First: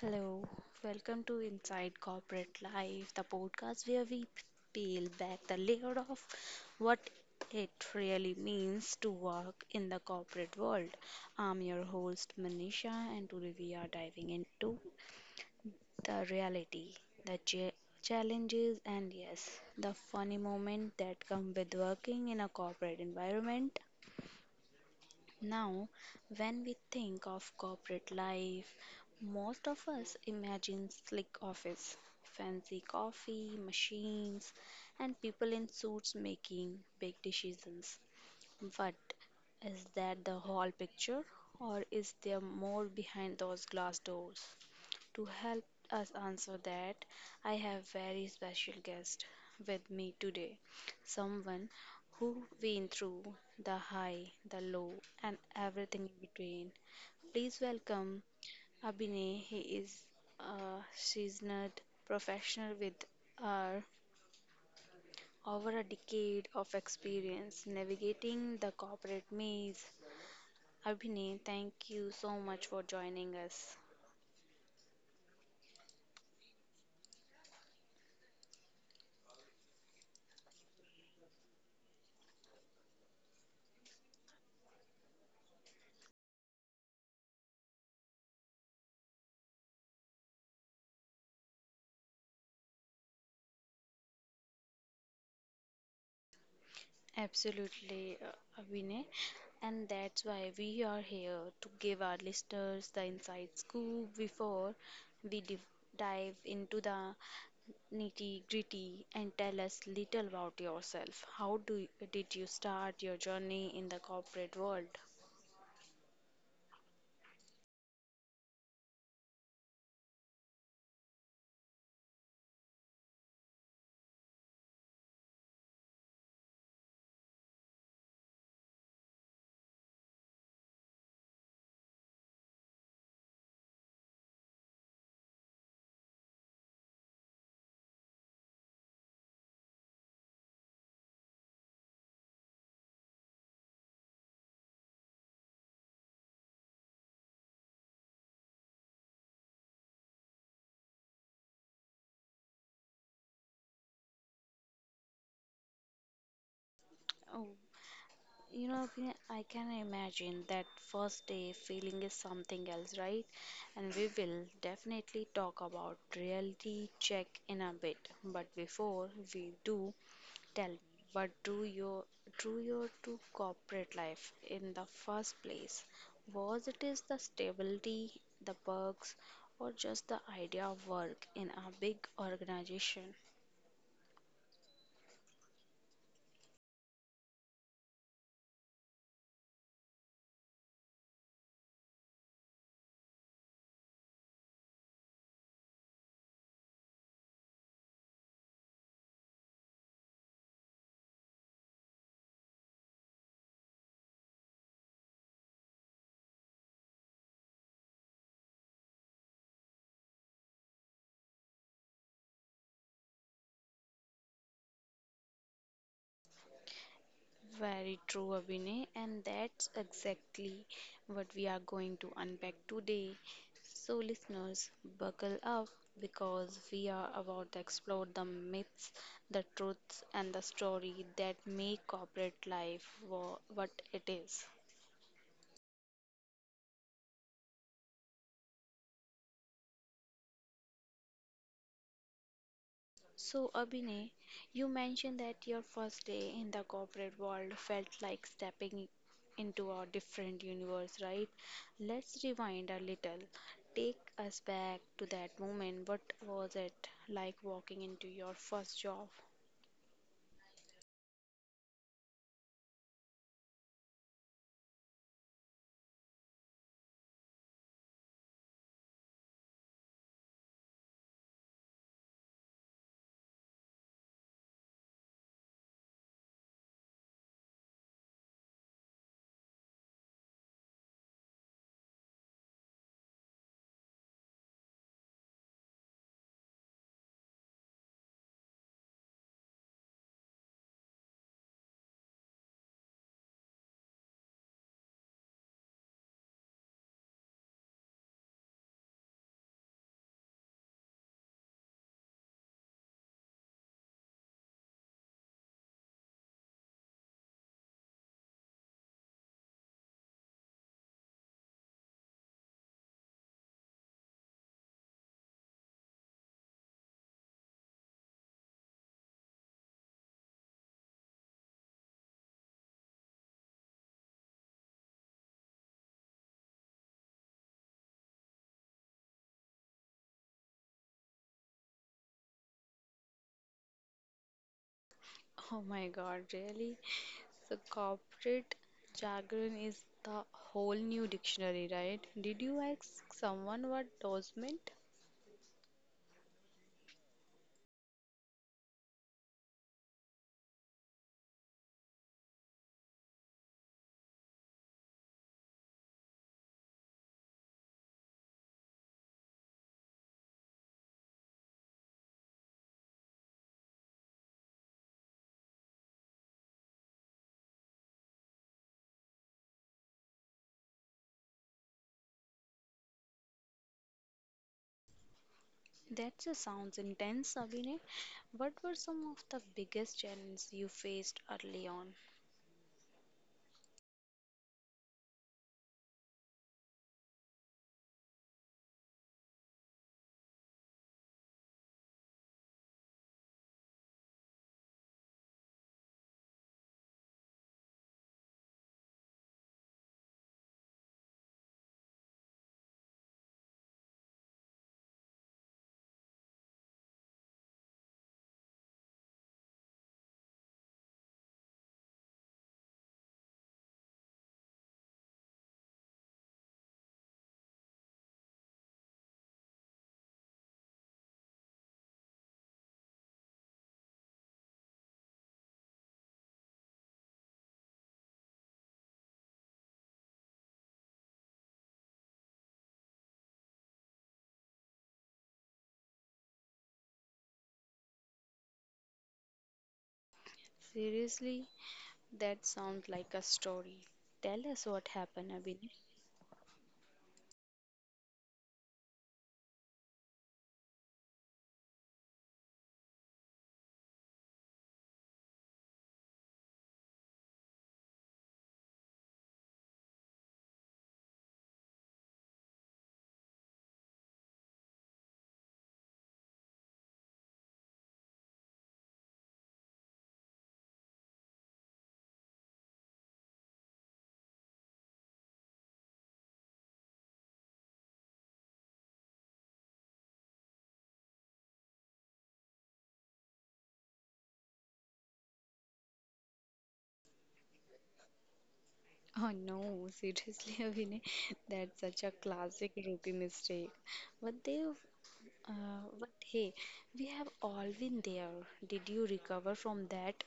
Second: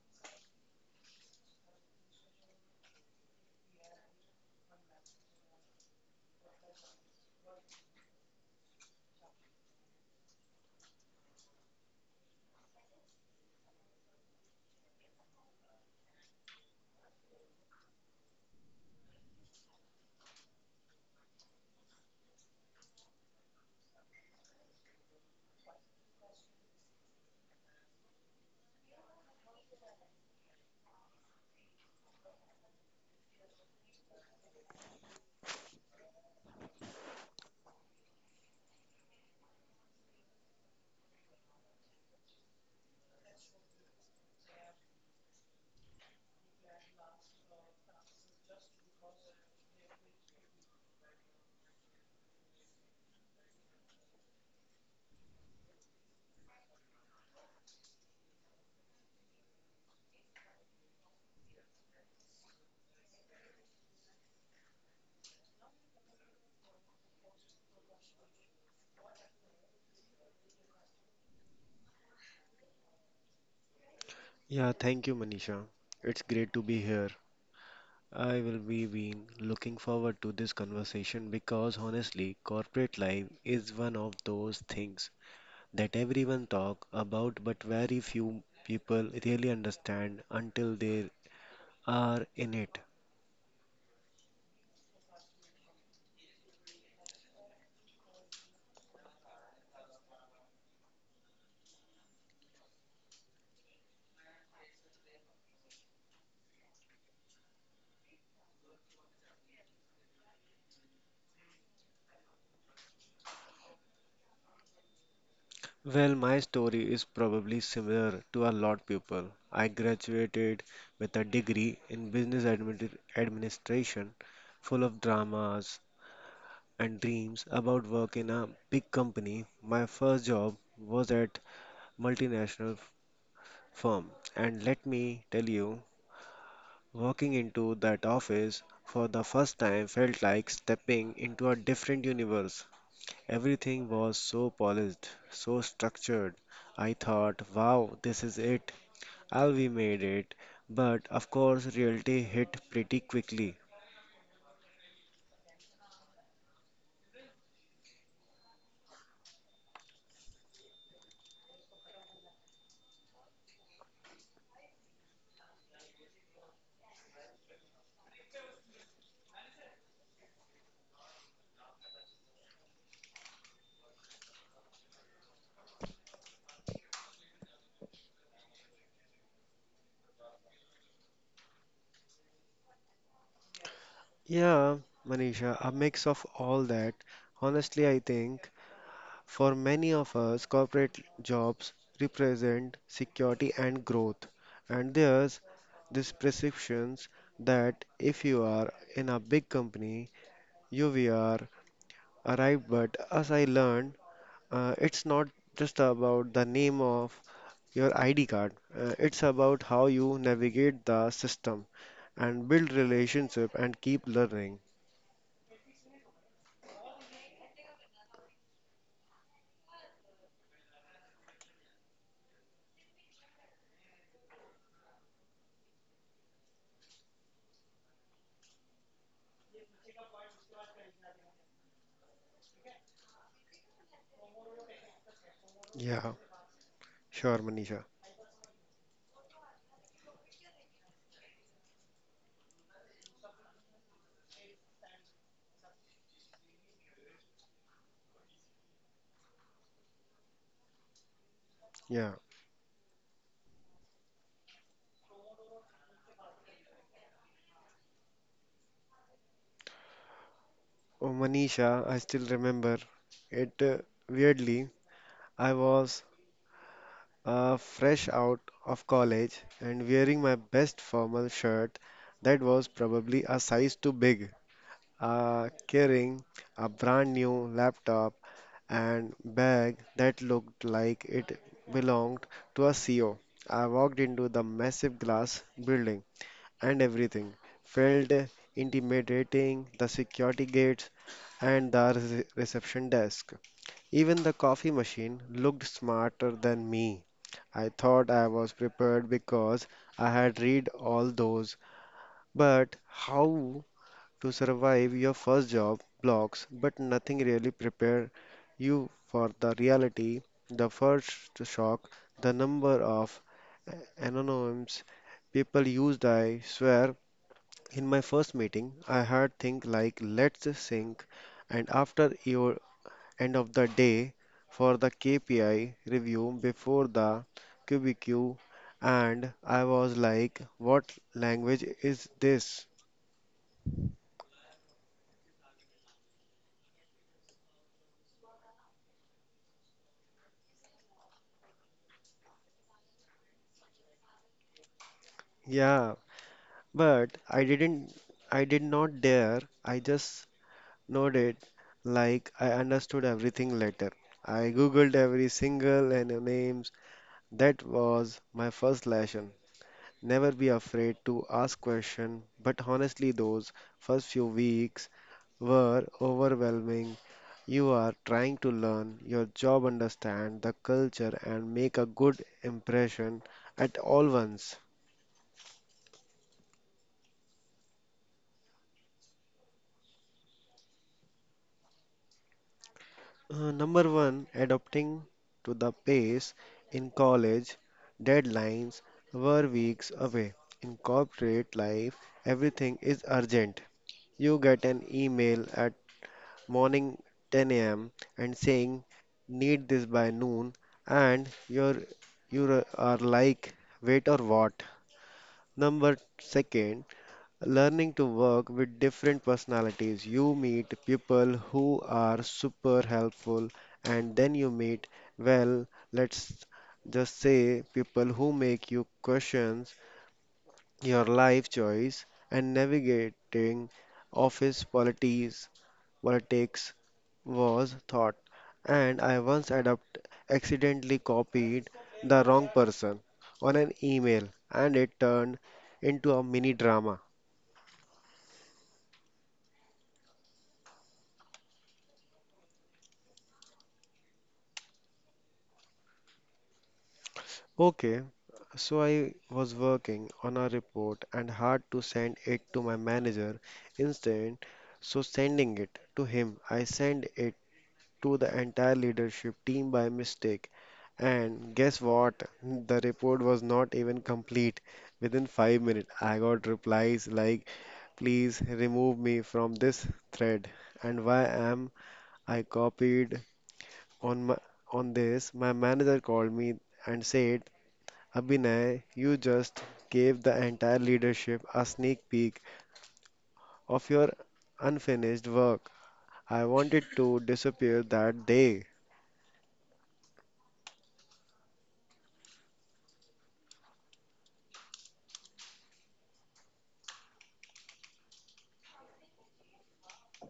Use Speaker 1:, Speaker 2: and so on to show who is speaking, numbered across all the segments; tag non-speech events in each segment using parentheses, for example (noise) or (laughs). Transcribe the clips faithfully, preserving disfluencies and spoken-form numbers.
Speaker 1: Hello, welcome to Inside Corporate Life, the podcast where we peel back the layer of what it really means to work in the corporate world. I'm your host Manisha, and today we are diving into the reality, the ch- challenges, and yes, the funny moment that come with working in a corporate environment. Now, when we think of corporate life, most of us imagine slick office, fancy coffee, machines, and people in suits making big decisions. But is that the whole picture, or is there more behind those glass doors? To help us answer that, I have very special guest with me today. Someone who been through the high, the low and everything in between. Please welcome Abhinay. He is a seasoned professional with uh, over a decade of experience navigating the corporate maze. Abhinay, thank you so much for joining us.
Speaker 2: Yeah, thank you, Manisha. It's great to be here. I will be been looking forward to this conversation because honestly, corporate life is one of those things that everyone talk about but very few people really understand until they are in it.
Speaker 1: Absolutely, uh, Vinay. And that's why we are here to give our listeners the inside scoop before we div dive into the nitty-gritty and tell us little about yourself. How do you, did you start your journey in the corporate world?
Speaker 2: Well, my story is probably similar to a lot people. I graduated with a degree in business admini- administration full of dramas, and dreams about work in a big company. My first job was at multinational f- firm, and let me tell you, walking into that office for the first time felt like stepping into a different universe. Everything was so polished, so structured. I thought, wow, this is it. I'll be made it. But of course, reality hit pretty quickly.
Speaker 1: You know, Vinay, I can imagine that first day feeling is something else, right? And we will definitely talk about reality check in a bit. But before we do, tell me what do your drew your to corporate life in the first place? Was it is the stability, the perks, or just the idea of work in a big organization?
Speaker 2: Yeah, Manisha, a mix of all that. Honestly, I think for many of us, corporate jobs represent security and growth, and there's this perception that if you are in a big company, you will arrive. But as I learned, uh, it's not just about the name of your I D card. Uh, it's about how you navigate the system and build relationship and keep learning.
Speaker 1: Very true, Abhinay, and that's exactly what we are going to unpack today. So, listeners, buckle up because we are about to explore the myths, the truths, and the story that make corporate life wha- what it is.
Speaker 2: Yeah, sure, Manisha.
Speaker 1: So, Abhinay, you mentioned that your first day in the corporate world felt like stepping into a different universe, right?
Speaker 2: Yeah.
Speaker 1: Let's rewind a little. Take us back to that moment. What was it like walking into your first job? (laughs)
Speaker 2: Oh, Manisha, I still remember it uh, weirdly. I was uh, fresh out of college and wearing my best formal shirt that was probably a size too big, uh, carrying a brand new laptop and bag that looked like it belonged to a C E O. I walked into the massive glass building and everything felt intimidating the security gates and the re- reception desk. Even the coffee machine looked smarter than me. I thought I was prepared because I had read all those, but how to survive your first job blocks, but nothing really prepare you for the reality, the first shock, the number of anonyms people used, I swear. In my first meeting, I heard things like let's sink, and after your end of the day for the K P I review before the Q B Q, and I was like, what language is this?
Speaker 1: Oh my God, really? So, corporate jargon is the whole new dictionary, right? Did you ask someone what those meant?
Speaker 2: Yeah, but I didn't, I did not dare. I just nodded like I understood everything later. I googled every single and names. That was my first lesson. Never be afraid to ask question, but honestly those first few weeks were overwhelming. You are trying to learn your job, understand the culture, and make a good impression at all once.
Speaker 1: That just sounds intense, Abhinay. What were some of the biggest challenges you faced early on?
Speaker 2: Uh, number one, adapting to the pace in college, deadlines were weeks away. In corporate life, everything is urgent. You get an email at morning ten a m and saying, need this by noon, and you're, you are like, wait or what? Number second, learning to work with different personalities. You meet people who are super helpful, and then you meet, well, let's just say, people who make you question your life choice and navigating office politics, politics was thought. And I once adopt accidentally copied the wrong person on an email, and it turned into a mini drama.
Speaker 1: Seriously, that sounds like a story. Tell us what happened, Abhinay.
Speaker 2: Okay, so I was working on a report and had to send it to my manager. Instead. So sending it to him, I sent it to the entire leadership team by mistake. And guess what? The report was not even complete. Within five minutes, I got replies like, "Please remove me from this thread." And why am I copied on my on this? My manager called me and said, Abhinay, you just gave the entire leadership a sneak peek of your unfinished work. I wanted to disappear that day.
Speaker 1: Oh no, seriously, (laughs) Abhinay, that's such a classic rookie mistake. But they, uh, but hey, we have all been there. Did you recover from that?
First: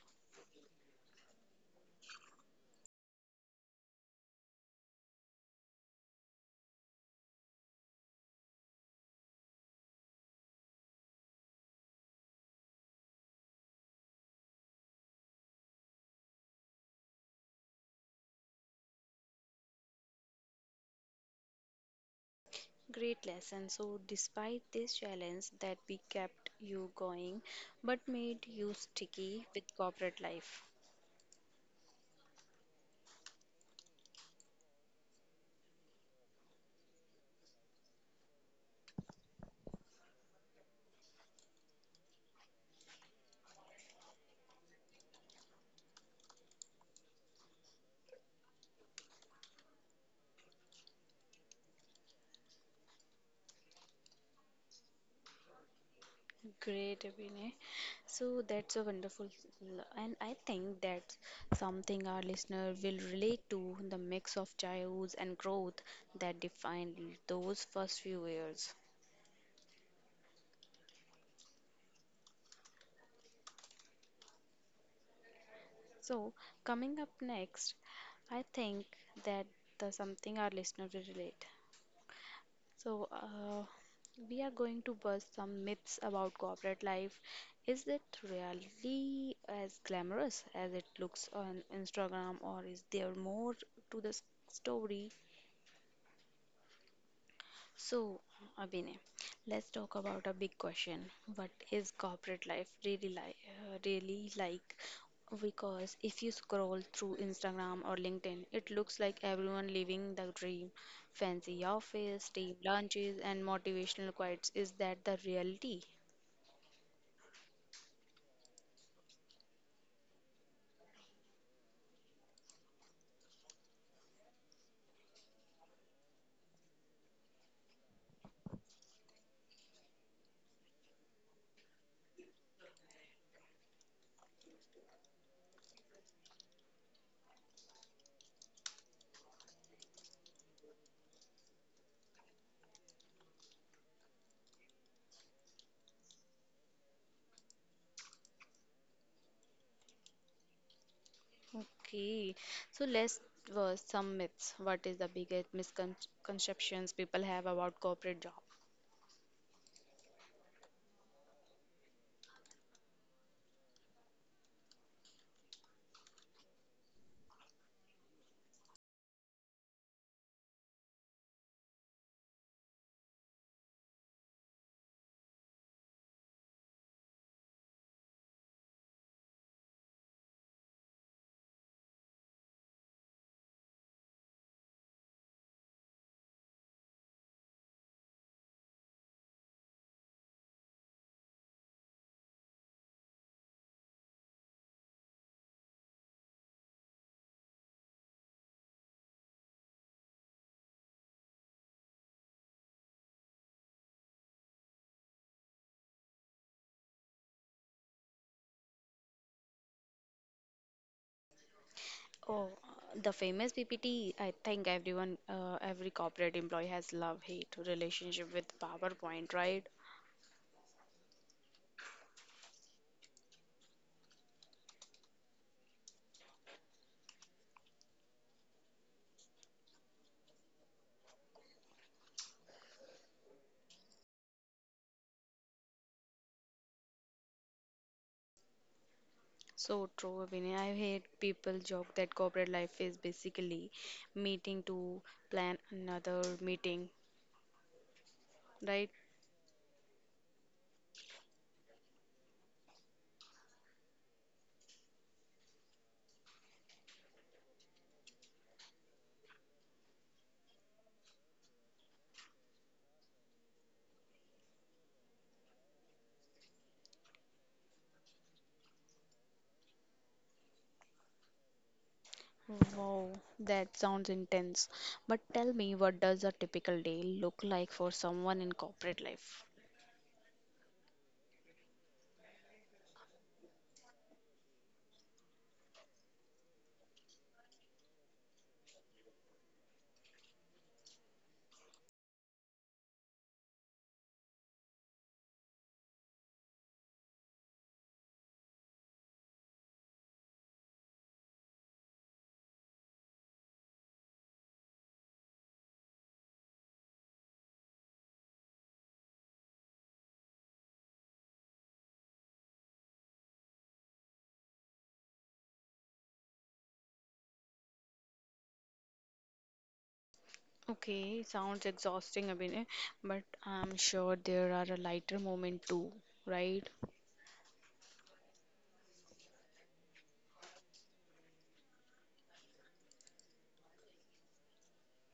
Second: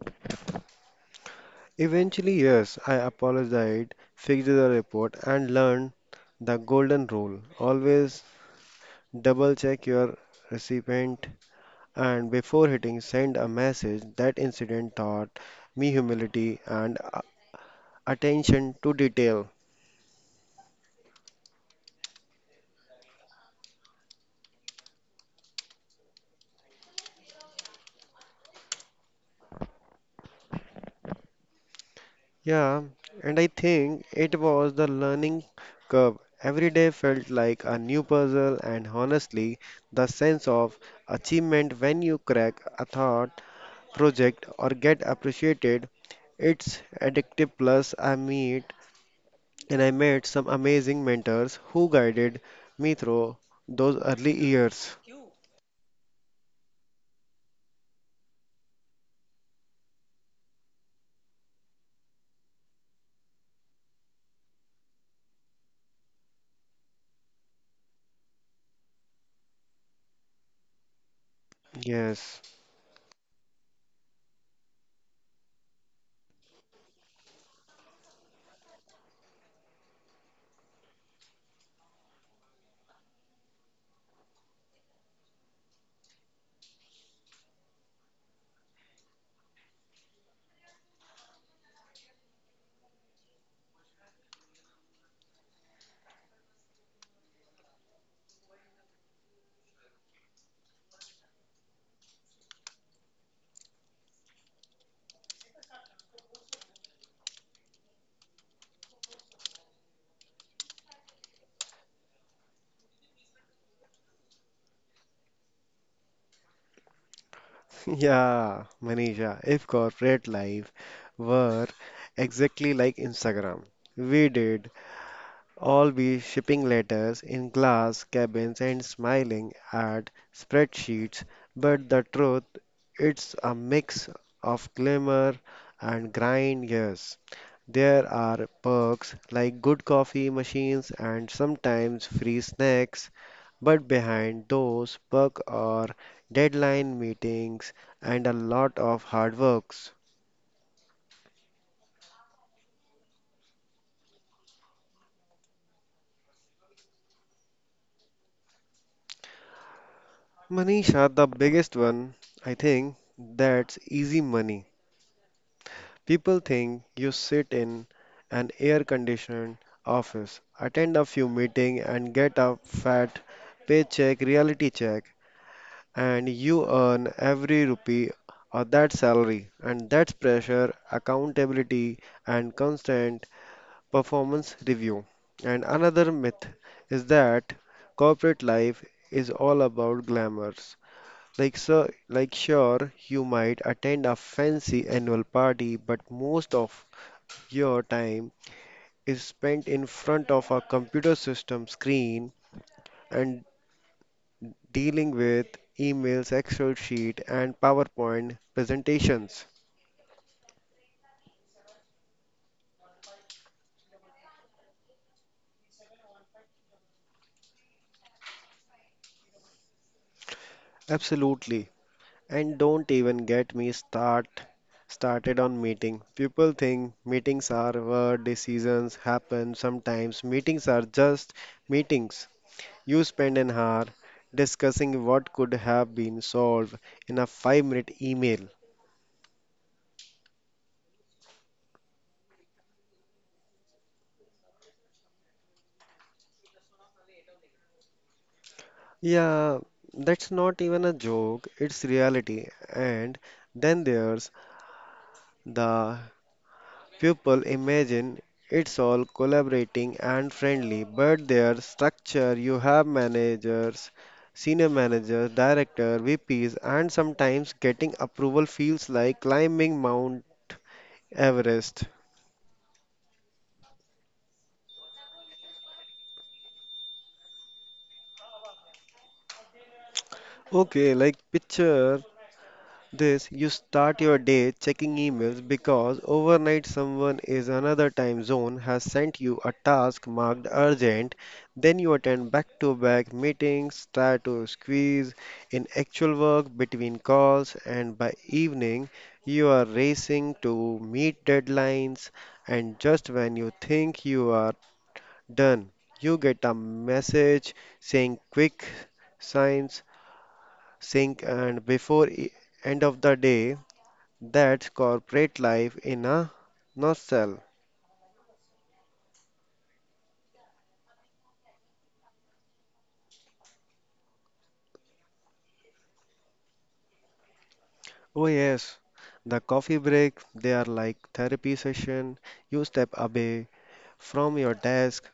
Speaker 2: Eventually, yes, I apologized, fixed the report, and learned the golden rule. Always double check your recipient and before hitting send a message. That incident taught me humility and uh, attention to detail.
Speaker 1: Great lesson. So, despite this challenge that we kept you going but made you sticky with corporate life.
Speaker 2: Yeah, and I think it was the learning curve. Every day felt like a new puzzle, and honestly, the sense of achievement when you crack a thought project or get appreciated, it's addictive. Plus, I meet and I met some amazing mentors who guided me through those early years.
Speaker 1: Great, Abhinay. So, that's a wonderful, l- and I think that's something our listener will relate to the mix of childhood and growth that defined those first few years.
Speaker 2: Yes,
Speaker 1: So, coming up next, I think that the something our listener will relate. So, uh, we are going to bust some myths about corporate life. Is it really as glamorous as it looks on Instagram, or is there more to the s- story? So, Abhinay, let's talk about a big question. What is corporate life really like? uh, Really like? Because if you scroll through Instagram or LinkedIn, it looks like everyone living the dream. Fancy office, team lunches, and motivational quotes. Is that the reality?
Speaker 2: (laughs) yeah, Manisha, if corporate life were exactly like Instagram, we did all be shipping letters in glass cabins and smiling at spreadsheets, but the truth, it's a mix of glamour and grind, yes. There are perks like good coffee machines and sometimes free snacks, but behind those perks are deadline meetings and a lot of hard works.
Speaker 1: Okay, so let's verse some myths. What is the biggest misconceptions people have about corporate job?
Speaker 2: Manisha, the biggest one, I think, that's easy money. People think you sit in an air conditioned office, attend a few meetings, and get a fat paycheck reality check, and you earn every rupee of that salary. And that's pressure, accountability, and constant performance review. And another myth is that corporate life is all about glamours. Like so, like sure, you might attend a fancy annual party, but most of your time is spent in front of a computer system screen and dealing with emails, Excel sheet, and PowerPoint presentations.
Speaker 1: Oh, the famous P P T. I think everyone, uh, every corporate employee has love-hate relationship with PowerPoint, right?
Speaker 2: Absolutely. And don't even get me start started on meeting. People think meetings are where decisions happen. Sometimes meetings are just meetings. You spend an hour discussing what could have been solved in a five minute email.
Speaker 1: So true, Vinay. I hate people joke that corporate life is basically meeting to plan another meeting, right?
Speaker 2: Yeah, that's not even a joke, it's reality. And then there's the pupil imagine it's all collaborating and friendly, but their structure you have managers, senior managers, director, V Ps, and sometimes getting approval feels like climbing Mount Everest.
Speaker 1: Wow, that sounds intense. But tell me, what does a typical day look like for someone in corporate life?
Speaker 2: Okay, like picture this. You start your day checking emails because overnight someone is another time zone has sent you a task marked urgent. Then you attend back-to-back meetings, try to squeeze in actual work between calls, and by evening you are racing to meet deadlines. And just when you think you are done, you get a message saying quick signs sync and before e- end of the day. That's corporate life in a nutshell.
Speaker 1: Okay, sounds exhausting, Abhinay, but I'm sure there are a lighter moment too, right?
Speaker 2: Oh yes, the coffee breaks, they are like therapy session. You step away from your desk,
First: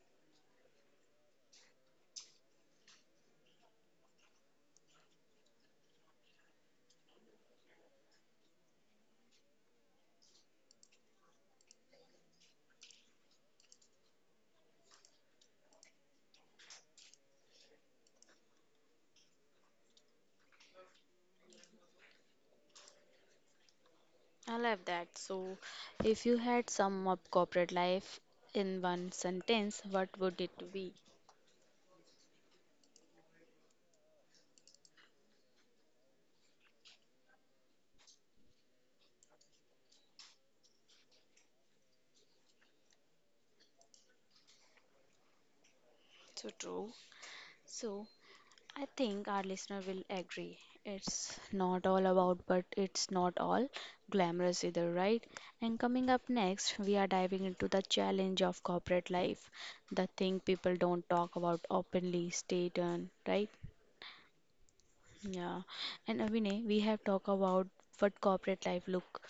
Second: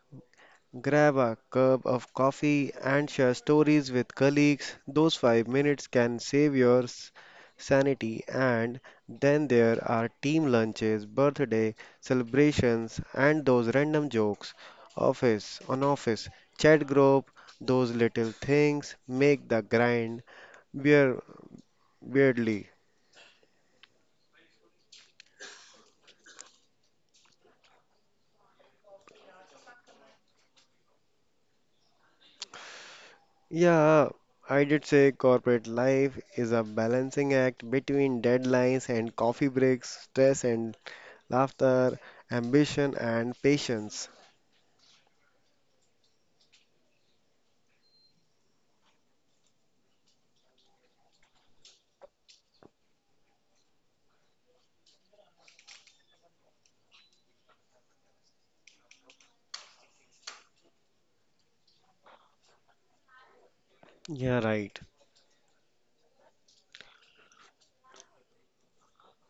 Speaker 2: grab a cup of coffee and share stories with colleagues. Those five minutes can save your s- sanity, and then there are team lunches, birthday celebrations and those random jokes. Office on office chat group, those little things make the grind Weir- weirdly.
Speaker 1: I love that. So, if you had sum up corporate life in one sentence, what would it be?
Speaker 2: Yeah, I did say corporate life is a balancing act between deadlines and coffee breaks, stress and laughter, ambition and patience.
Speaker 1: So true. So, I think our listener will agree. It's not all about, but it's not all glamorous either, right? And coming up next, we are diving into the challenge of corporate life, the thing people don't talk about openly. Stay tuned, right?
Speaker 2: Yeah, right.
Speaker 1: Yeah. And Abhinay, we have talked about what corporate life look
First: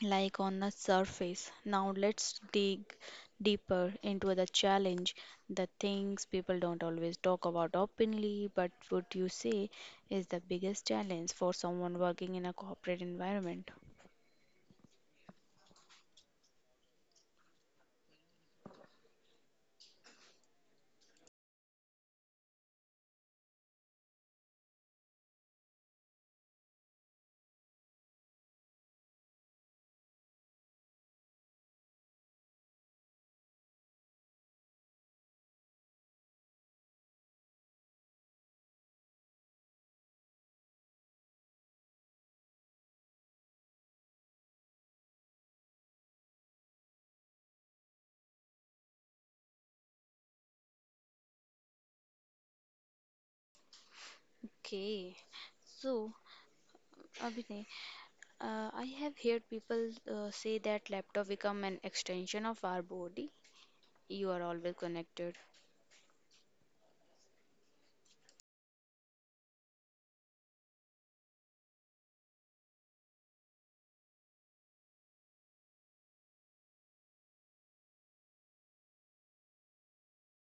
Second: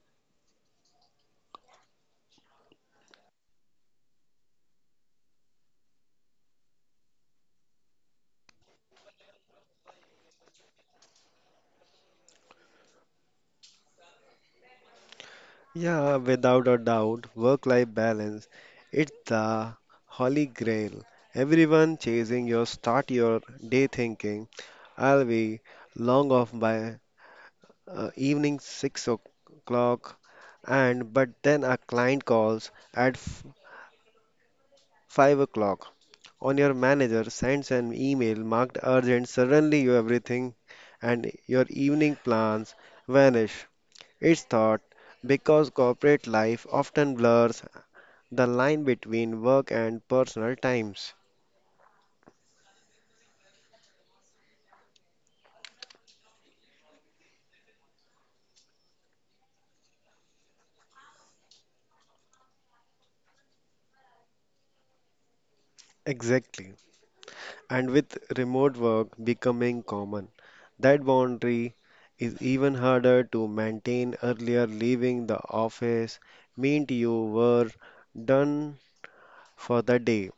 Speaker 1: like on the surface. Now let's dig deeper into the challenge, the things people don't always talk about openly, but what you say is the biggest challenge for someone working in a corporate environment?
Speaker 2: Yeah, without a doubt, work-life balance. It's the holy grail. Everyone chasing your start your day thinking, I'll be long off by uh, evening six o'clock, and but then a client calls at f- five o'clock, on your manager sends an email marked urgent, suddenly you everything and your evening plans vanish. It's thought because corporate life often blurs the line between work and personal times.
Speaker 1: Okay, so Abhinay, uh, I have heard people uh, say that laptop become an extension of our body. You are always connected.
Speaker 2: Exactly. And with remote work becoming common, that boundary is even harder to maintain. Earlier, leaving the office meant you were done for the day.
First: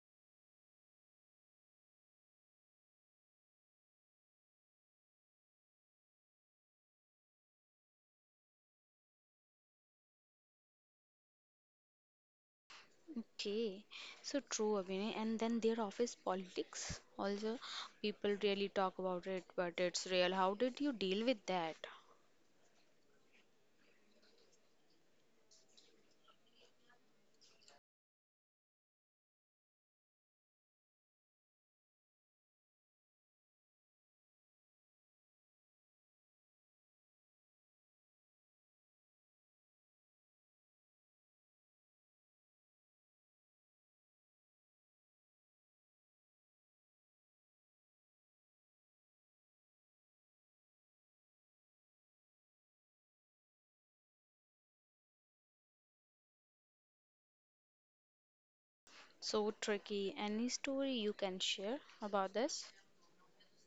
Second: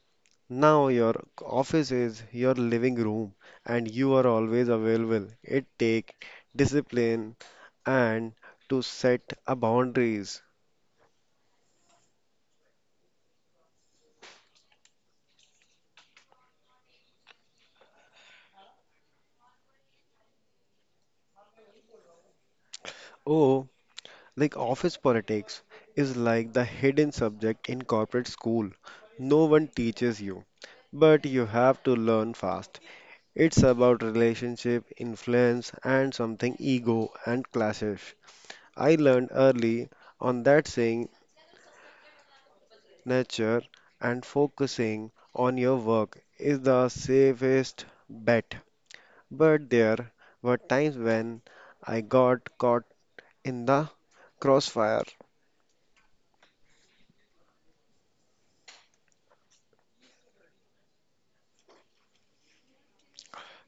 Speaker 2: Now your office is your living room and you are always available. It takes discipline and to set a boundaries.
Speaker 1: Okay, so true, Abhinay. And then their office politics also, people really talk about it, but it's real. How did you deal with that?
Speaker 2: Oh, like office politics is like the hidden subject in corporate school. No one teaches you, but you have to learn fast. It's about relationship, influence, and something ego and clashes. I learned early on that saying nature, and focusing on your work is the safest bet. But there were times when I got caught in the crossfire.
Speaker 1: So tricky. Any story you can share about this?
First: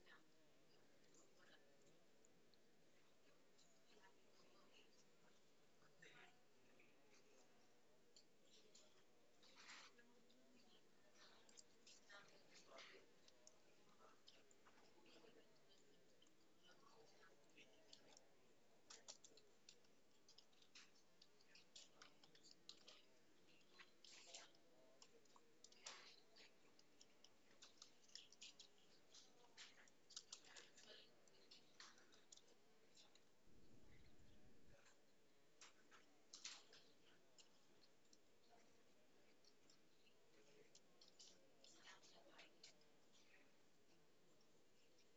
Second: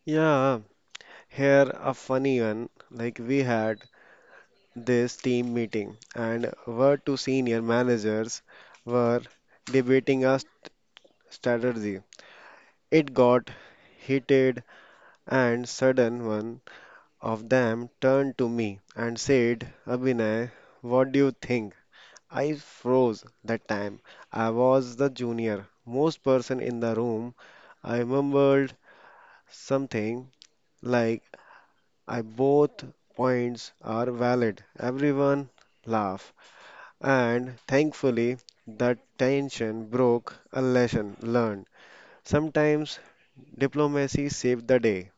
Speaker 2: Yeah, here a funny one. Like we had this team meeting, and our two senior managers were debating a strategy. It got heated, and sudden one of them turned to me and said, "Abhinay, what do you think?" I froze that time. I was the junior, most person in the room. I remembered something like I both points are valid. Everyone laugh. And thankfully that tension broke a lesson learned. Sometimes diplomacy saved the day.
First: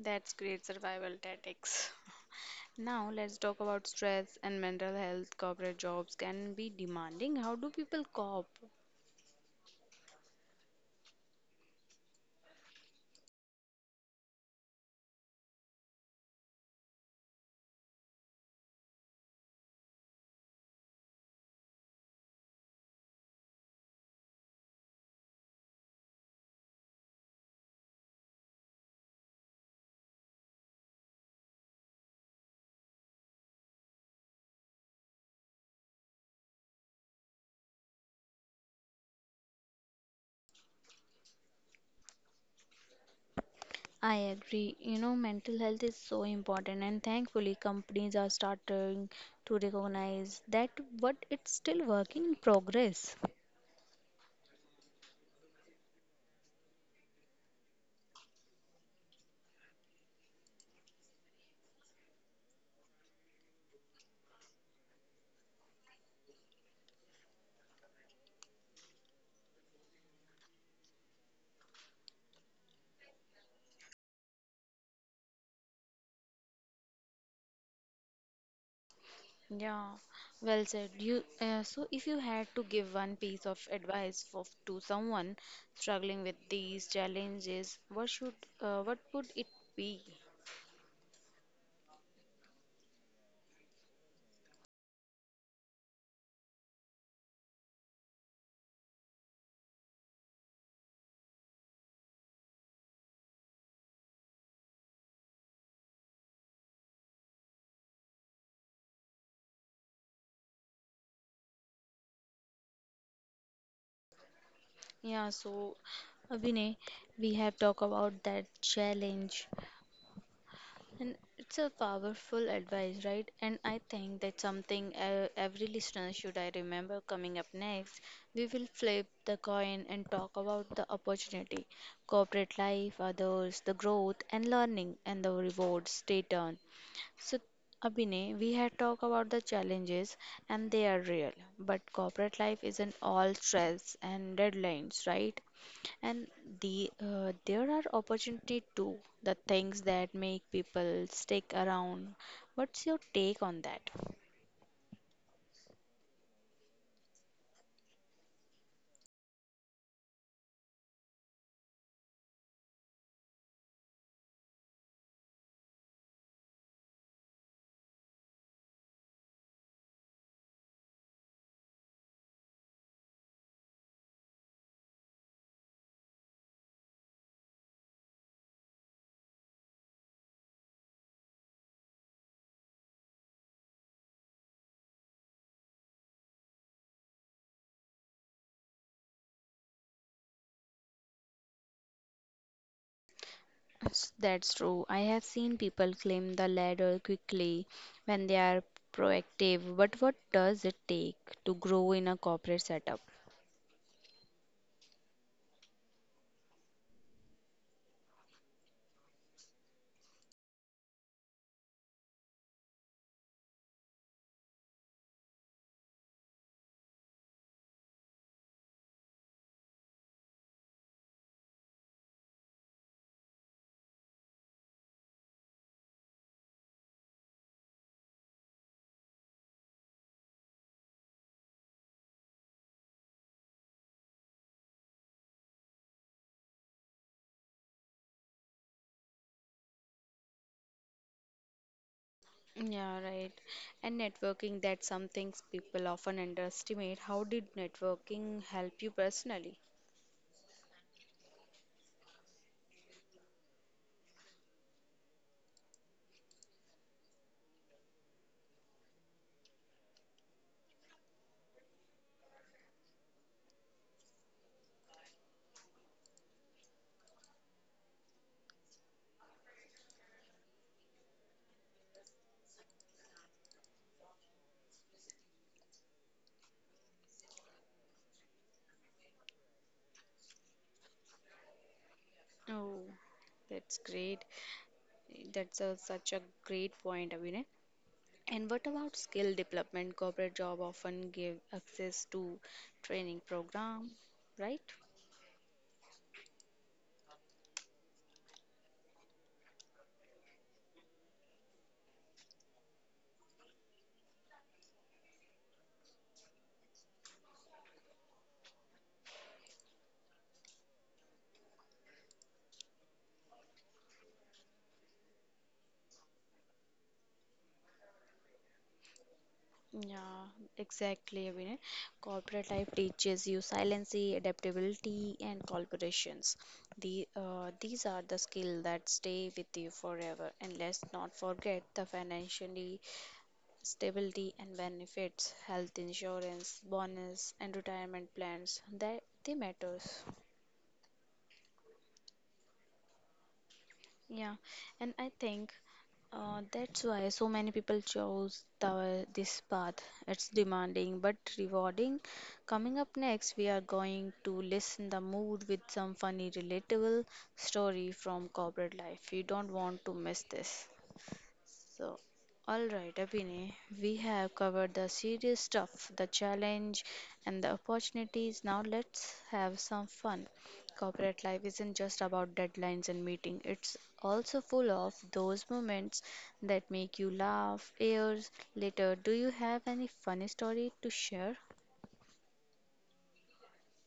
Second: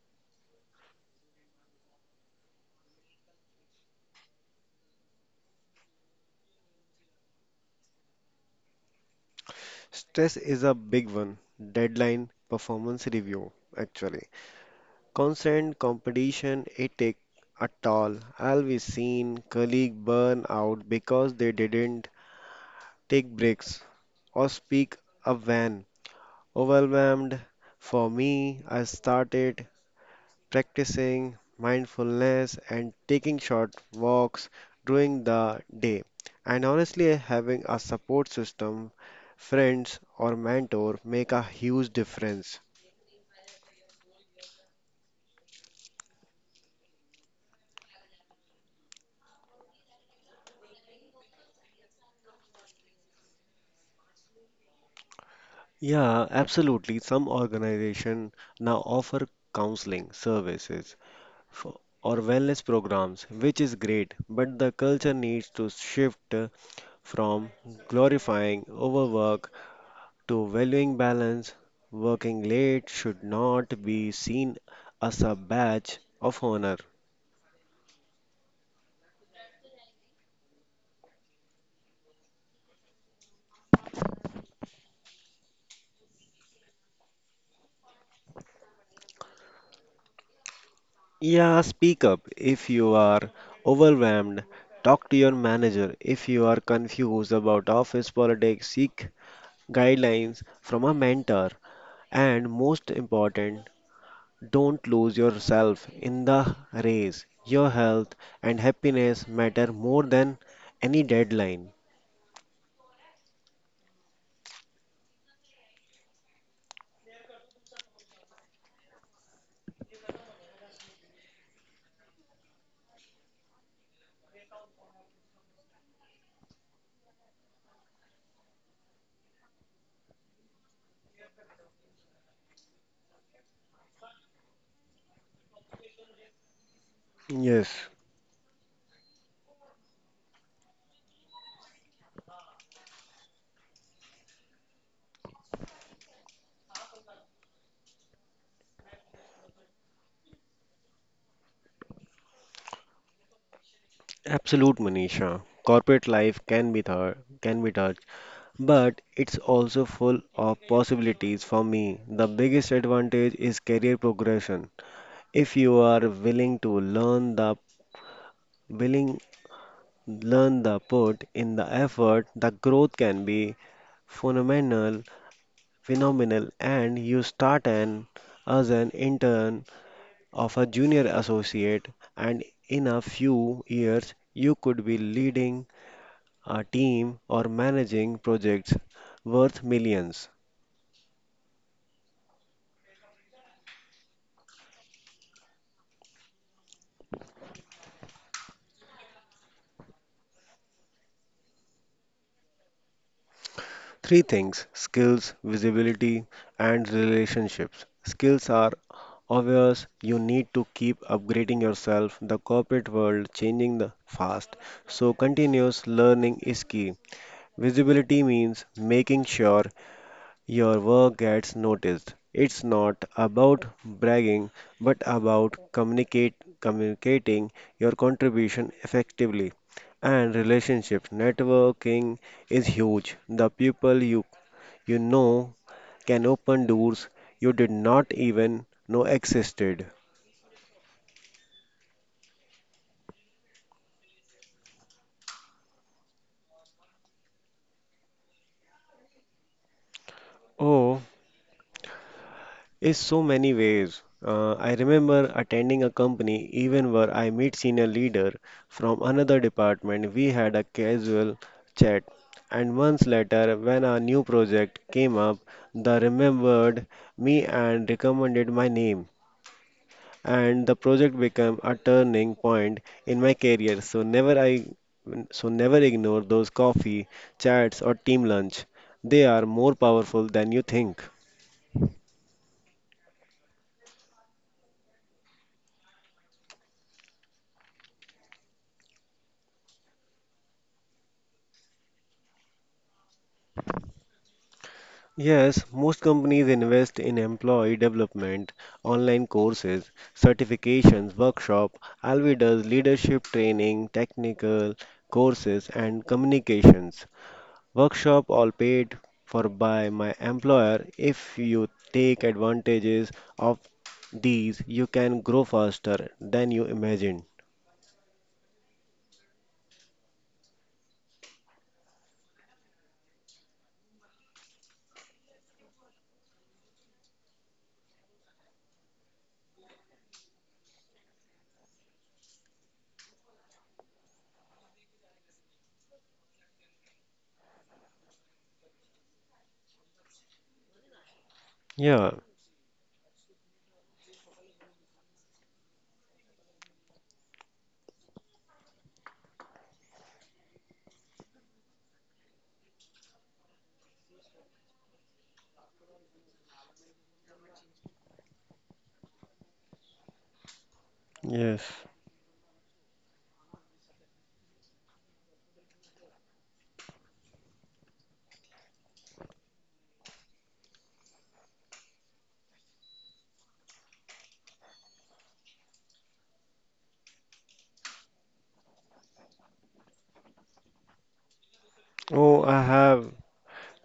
Speaker 1: That's great survival tactics. (laughs) Now, let's talk about stress and mental health. Corporate jobs can be demanding. How do people cope?
Speaker 2: Stress is a big one. Deadline performance review actually. Constant competition, it take a toll. I be seen colleagues burn out because they didn't take breaks or speak up when overwhelmed. For me, I started practicing mindfulness and taking short walks during the day. And honestly, having a support system, friends or mentor make a huge difference.
Speaker 1: I agree. You know, mental health is so important, and thankfully, companies are starting to recognize that, but it's still work in progress.
Speaker 2: Yeah, absolutely. Some organization now offer counseling services for, or wellness programs, which is great, but the culture needs to shift uh, from glorifying overwork to valuing balance. Working late should not be seen as a badge of honor.
Speaker 1: Yeah, well said. You uh, so if you had to give one piece of advice for to someone struggling with these challenges, what should uh, what would it be?
Speaker 2: Yeah, speak up if you are overwhelmed. Talk to your manager if you are confused about office politics. Seek guidelines from a mentor, and most important, don't lose yourself in the race. Your health and happiness matter more than any deadline.
Speaker 1: Yeah, so Abhinay, we have talked about that challenge, and it's a powerful advice, right? And I think that's something uh, every listener should I remember coming up next. We will flip the coin and talk about the opportunity, corporate life, others, the growth and learning, and the rewards. Stay tuned. So,
Speaker 2: Yes,
Speaker 1: Abhinay, we had talked about the challenges and they are real, but corporate life isn't all stress and deadlines, right? And the uh, there are opportunity too, the things that make people stick around. What's your take on that?
Speaker 2: absolute Manisha. Corporate life can be thir- can be tough, but it's also full of possibilities for me. The biggest advantage is career progression. If you are willing to learn the willing learn the put in the effort, the growth can be phenomenal, phenomenal, and you start an as an intern of a junior associate, and in a few years you could be leading a team or managing projects worth millions.
Speaker 1: S- That's true. I have seen people climb the ladder quickly when they are proactive, but what does it take to grow in a corporate setup?
Speaker 2: Three things skills, visibility, and relationships. Skills are obvious you need to keep upgrading yourself the corporate world changing the fast so continuous learning is key. Visibility means making sure your work gets noticed. It's not about bragging, but about communicate, communicating your contribution effectively. And relationship networking is huge. The people you, you know can open doors you did not even know existed.
Speaker 1: Yeah, right. And networking, that's something people often underestimate. How did networking help you personally?
Speaker 2: Oh, is so many ways. Uh, I remember attending a company even where I meet senior leader from another department. We had a casual chat, and months later, when a new project came up, they remembered me and recommended my name. And the project became a turning point in my career. So never I, so never ignore those coffee chats or team lunch. They are more powerful than you think.
Speaker 1: Oh, that's great. That's a, such a great point, Abhinay. And what about skill development? Corporate job often give access to training program, right?
Speaker 2: Yes, most companies invest in employee development, online courses, certifications, workshop, Alvi does leadership training, technical courses and communications. Workshop all paid for by my employer. If you take advantages of these, you can grow faster than you imagine.
Speaker 1: Yeah, exactly, Abhinay. Corporate life teaches you resiliency, adaptability, and corporations. The uh, these are the skills that stay with you forever. And let's not forget the financially stability and benefits, health insurance, bonus, and retirement plans. That they matters.
Speaker 2: Yeah.
Speaker 1: Yeah, and I think uh, that's why so many people chose the, this path. It's demanding but rewarding. Coming up next, we are going to listen the mood with some funny, relatable story from corporate life. You don't want to miss this.
Speaker 2: Yes.
Speaker 1: So, alright, Abhinay, we have covered the serious stuff, the challenge and the opportunities. Now, let's have some fun. Corporate life isn't just about deadlines and meeting, it's also full of those moments that make you laugh years later. Do you have any funny story to share?
Speaker 2: Oh, I have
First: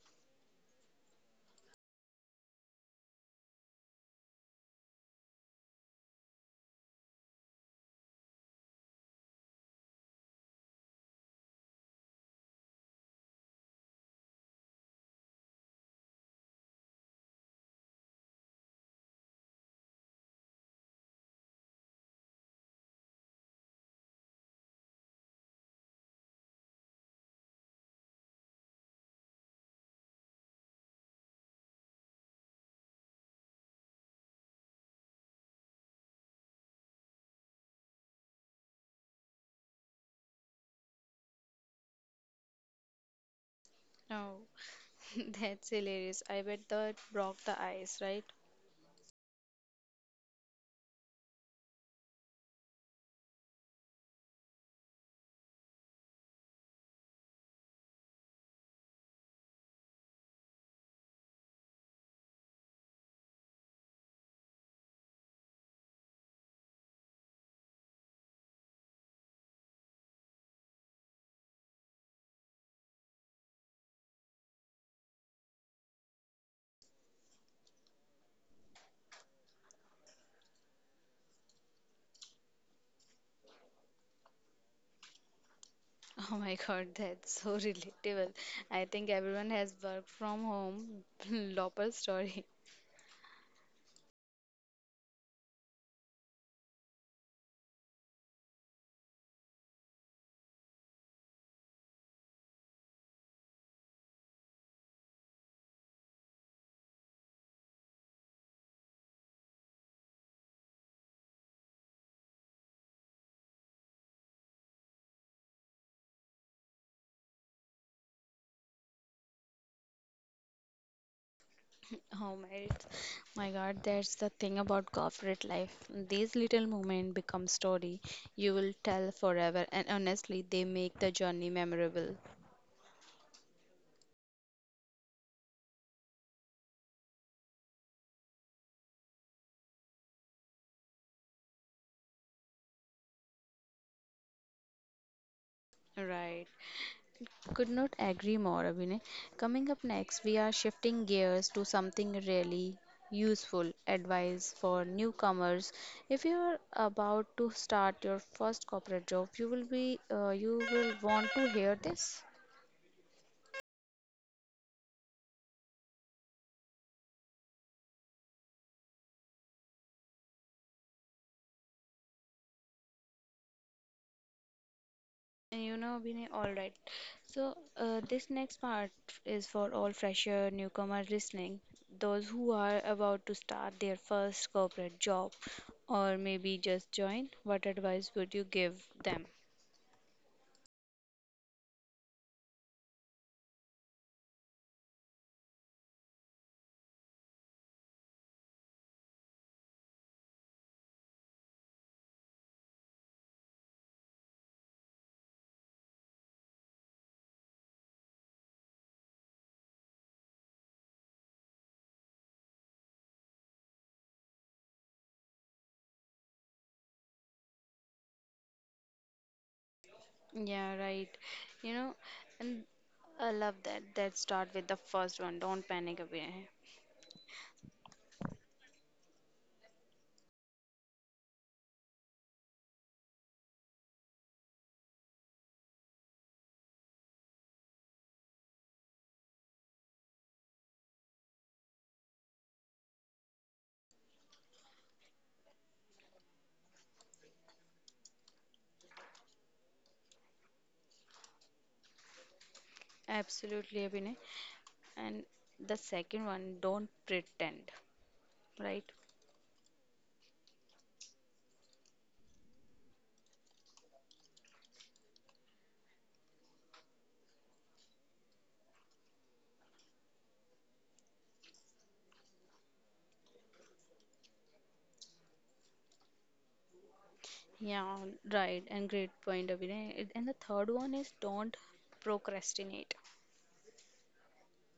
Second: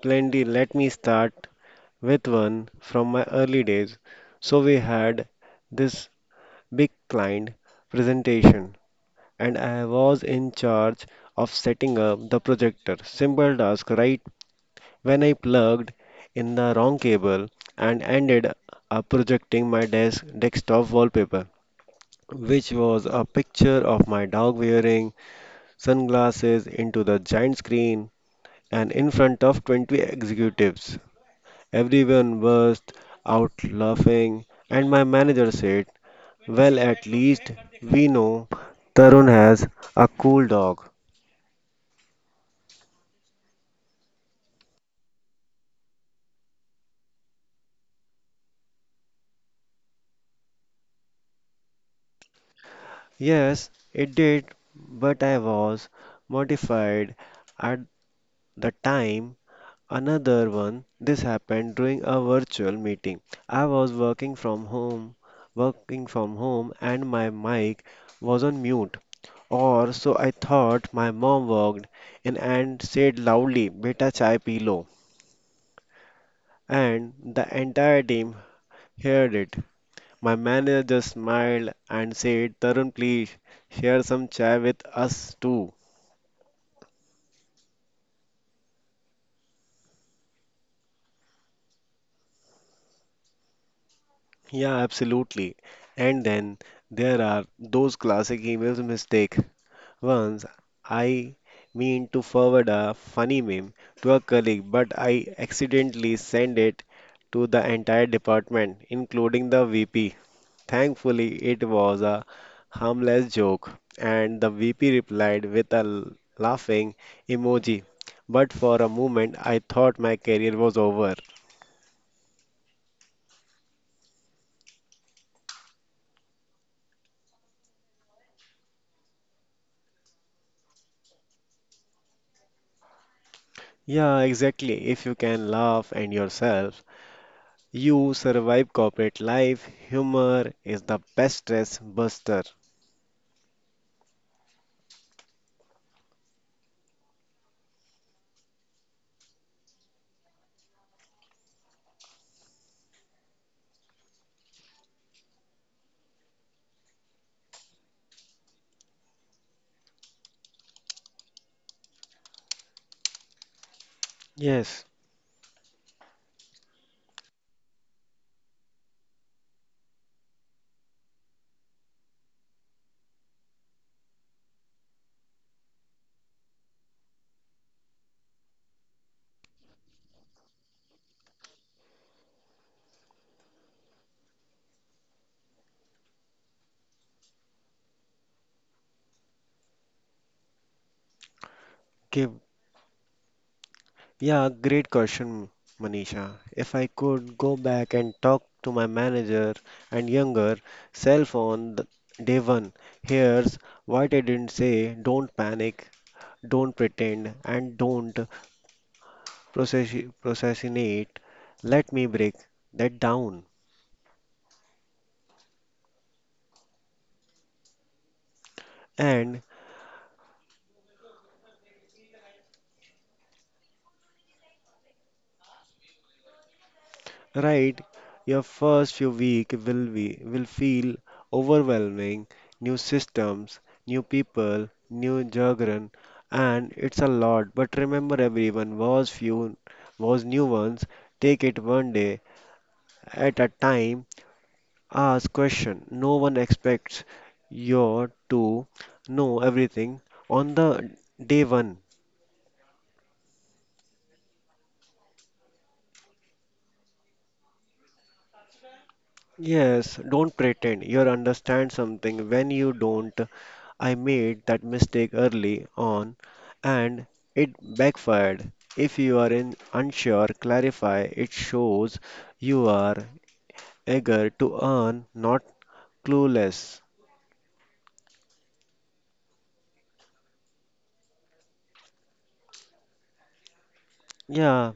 Speaker 2: plenty. Let me start with one from my early days. So we had this big client presentation, and I was in charge of setting up the projector. Simple task, right? When I plugged in the wrong cable and ended up projecting my desk desktop wallpaper, which was a picture of my dog wearing sunglasses into the giant screen and in front of twenty executives. Everyone burst out laughing, and my manager said, "Well, at least we know Tarun has a cool dog."
Speaker 1: Oh, (laughs) that's hilarious. I bet that broke the ice, right?
Speaker 2: Yes, it did, but I was mortified at the time. Another one, this happened during a virtual meeting. I was working from home, working from home, and my mic was on mute. Or so I thought my mom walked in and said loudly, "Beta chai pi lo." And the entire team heard it. My manager just smiled and said, "Tarun, please share some chai with us too."
Speaker 1: (laughs) Oh my God, that's so relatable. I think everyone has worked from home. (laughs) Lopper story.
Speaker 2: Yeah, absolutely. And then there are those classic emails mistake. Once I mean to forward a funny meme to a colleague, but I accidentally send it to the entire department, including the V P. Thankfully, it was a harmless joke, and the V P replied with a l- laughing emoji. But for a moment, I thought my career was over.
Speaker 1: Oh my, my God, that's the thing about corporate life. These little moments become story you will tell forever, and honestly, they make the journey memorable.
Speaker 2: Yeah, exactly. If you can laugh and yourself, you survive corporate life. Humor is the best stress buster.
Speaker 1: Right. Could not agree more, Abhinay. Coming up next, we are shifting gears to something really useful advice for newcomers. If you are about to start your first corporate job, you will be uh, you will want to hear this.
Speaker 2: Yes.
Speaker 1: And you know, Vinay, all right. So, uh, this next part is for all fresher newcomer listening, those who are about to start their first corporate job or maybe just join. What advice would you give them?
Speaker 2: give Yeah, great question, Manisha. If I could go back and talk to my manager and younger self on the day one, here's what I didn't say: don't panic, don't pretend, and don't process procrastinate. Let me break that down. And
Speaker 1: Yeah, right. You know, and I love that. Let's start with the first one. Don't panic, Abhinay.
Speaker 2: right, your first few weeks will be will feel overwhelming. New systems, new people, new jargon, and it's a lot. But remember, everyone was few was new ones. Take it one day at a time. Ask question. No one expects you to know everything on the day one.
Speaker 1: Absolutely, Abhinay. And the second one, don't pretend, right?
Speaker 2: Yes, don't pretend you understand something when you don't. I made that mistake early on and it backfired. If you are in unsure, clarify. It shows you are eager to earn, not clueless.
Speaker 1: Yeah, right. And great point, Abhinay. It- And the third one is don't procrastinate.
Speaker 2: Yeah,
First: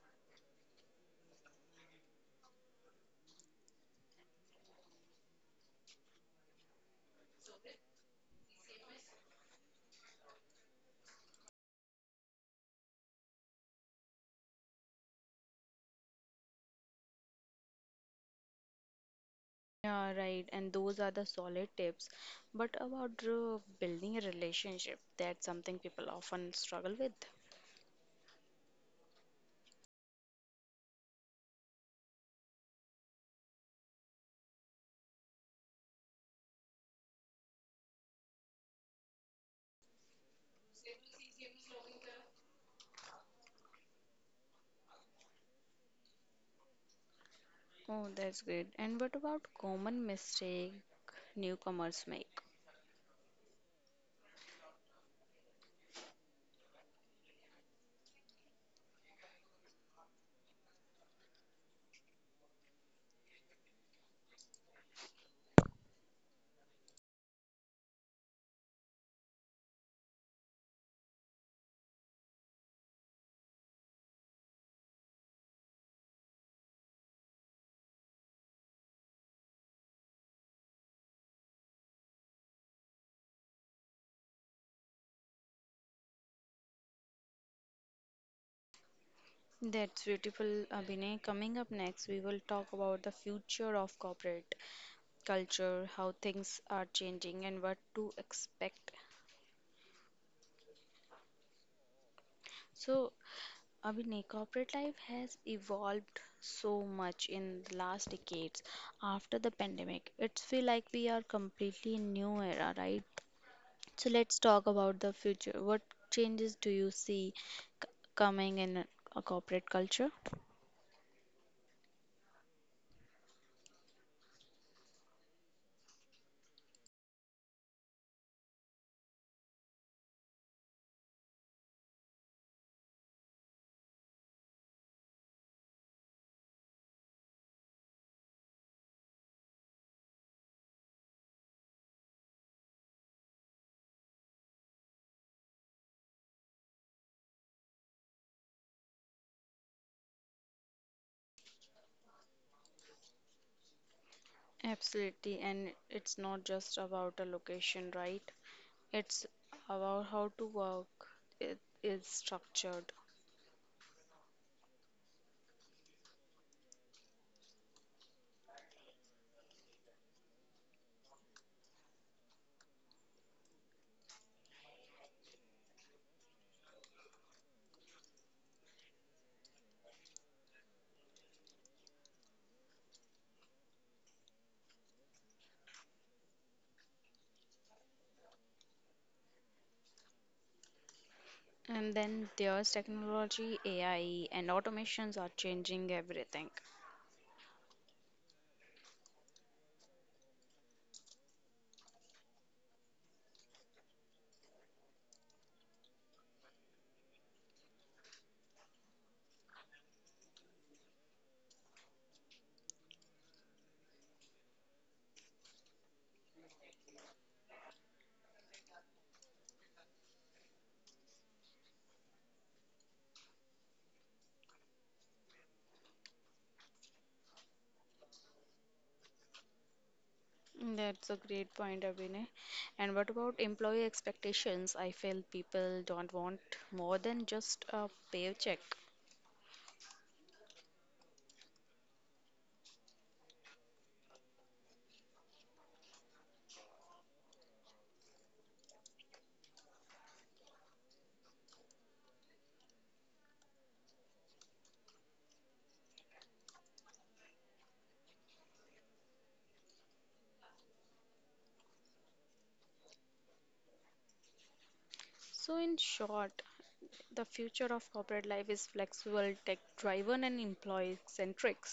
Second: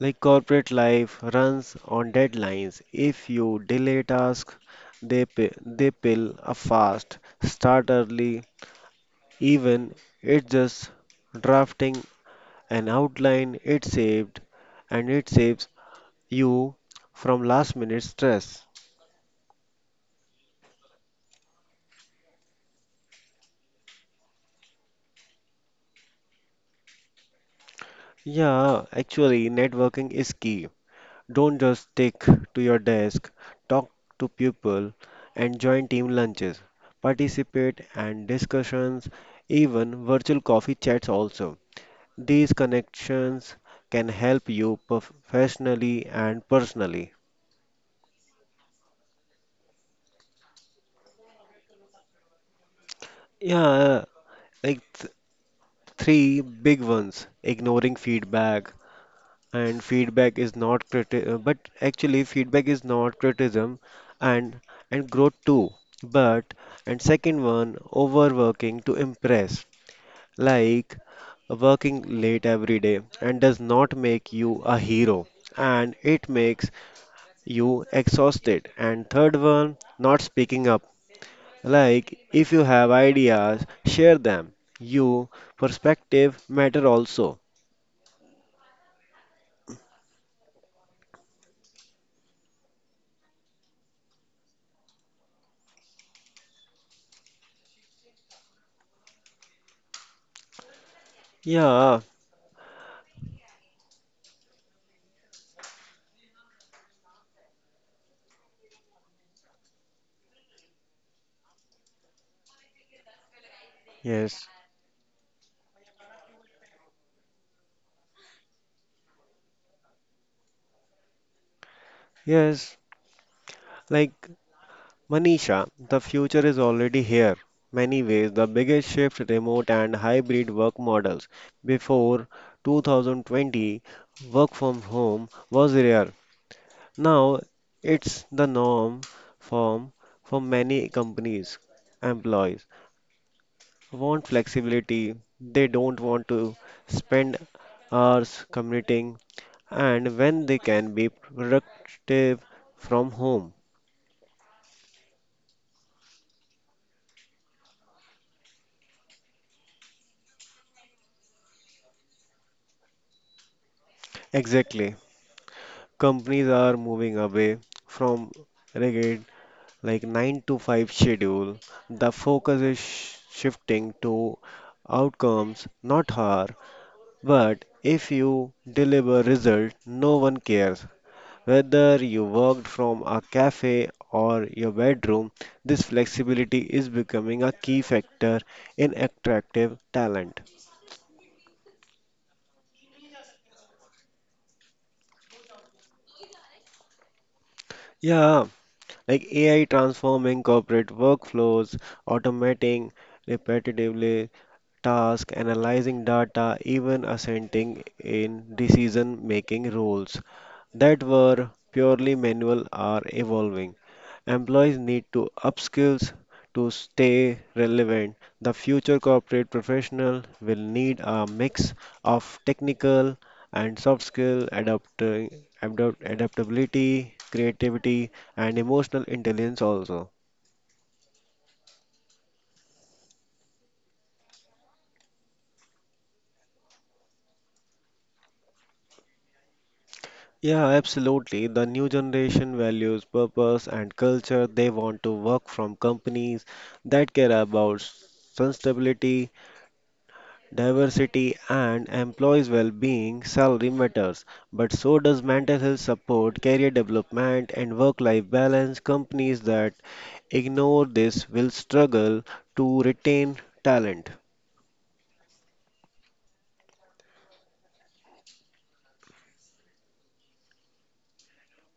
Speaker 2: like corporate life runs on deadlines. If you delay tasks, they pi- they pill up fast. Start early, even it's just drafting an outline. It saved, and it saves you from last minute stress.
Speaker 1: Yeah, right. And those are the solid tips. But about uh, building a relationship, that's something people often struggle with.
Speaker 2: Yeah, actually, networking is key. Don't just stick to your desk, talk to people, and join team lunches, participate and discussions, even virtual coffee chats also. These connections can help you professionally and personally.
Speaker 1: Oh, that's great. And what about common mistake newcomers make?
Speaker 2: Yeah, like th- three big ones ignoring feedback, and feedback is not criti- uh, but actually feedback is not criticism and and growth too but and second one overworking to impress like working late every day and does not make you a hero and it makes you exhausted and third one not speaking up like if you have ideas share them you perspective matter also.
Speaker 1: That's beautiful, Abhinay. Coming up next, we will talk about the future of corporate culture, how things are changing, and what to expect.
Speaker 2: Yeah.
Speaker 1: So, Abhinay, corporate life has evolved so much in the last decades after the pandemic. It's feel like we are completely in new era, right? So let's
Speaker 2: Yes.
Speaker 1: talk about the future. What changes do you see c- coming in a corporate culture?
Speaker 2: Yes, like, Manisha, the future is already here. Many ways, the biggest shift remote and hybrid work models. Before twenty twenty, work from home was rare. Now it's the norm form for many companies. Employees want flexibility. They don't want to spend hours commuting and when they can be productive from home.
Speaker 1: Absolutely, and it's not just about a location, right? It's about how to work. It is structured.
Speaker 2: Exactly. Companies are moving away from rigid like nine to five schedule the focus is sh- shifting to outcomes not hour but if you deliver result no one cares whether you worked from a cafe or your bedroom. This flexibility is becoming a key factor in attractive talent.
Speaker 1: And then there's technology, A I, and automations are changing everything.
Speaker 2: Yeah, like AI transforming corporate workflows automating repetitively tasks, analyzing data, even assenting in decision making roles that were purely manual are evolving. Employees need to upskill to stay relevant. The future corporate professional will need a mix of technical and soft skill adapt, adapt, adaptability, creativity, and emotional intelligence also.
Speaker 1: That's a great point, Abhinay. And what about employee expectations? I feel people don't want more than just a paycheck.
Speaker 2: Yeah, absolutely. The new generation values purpose and culture. They want to work from companies that care about sustainability, diversity, and employees' well being. Salary matters, but so does mental health support, career development, and work life balance. Companies that ignore this will struggle to retain talent.
Speaker 1: So, in short, the future of corporate life is flexible, tech driven, and employee centric.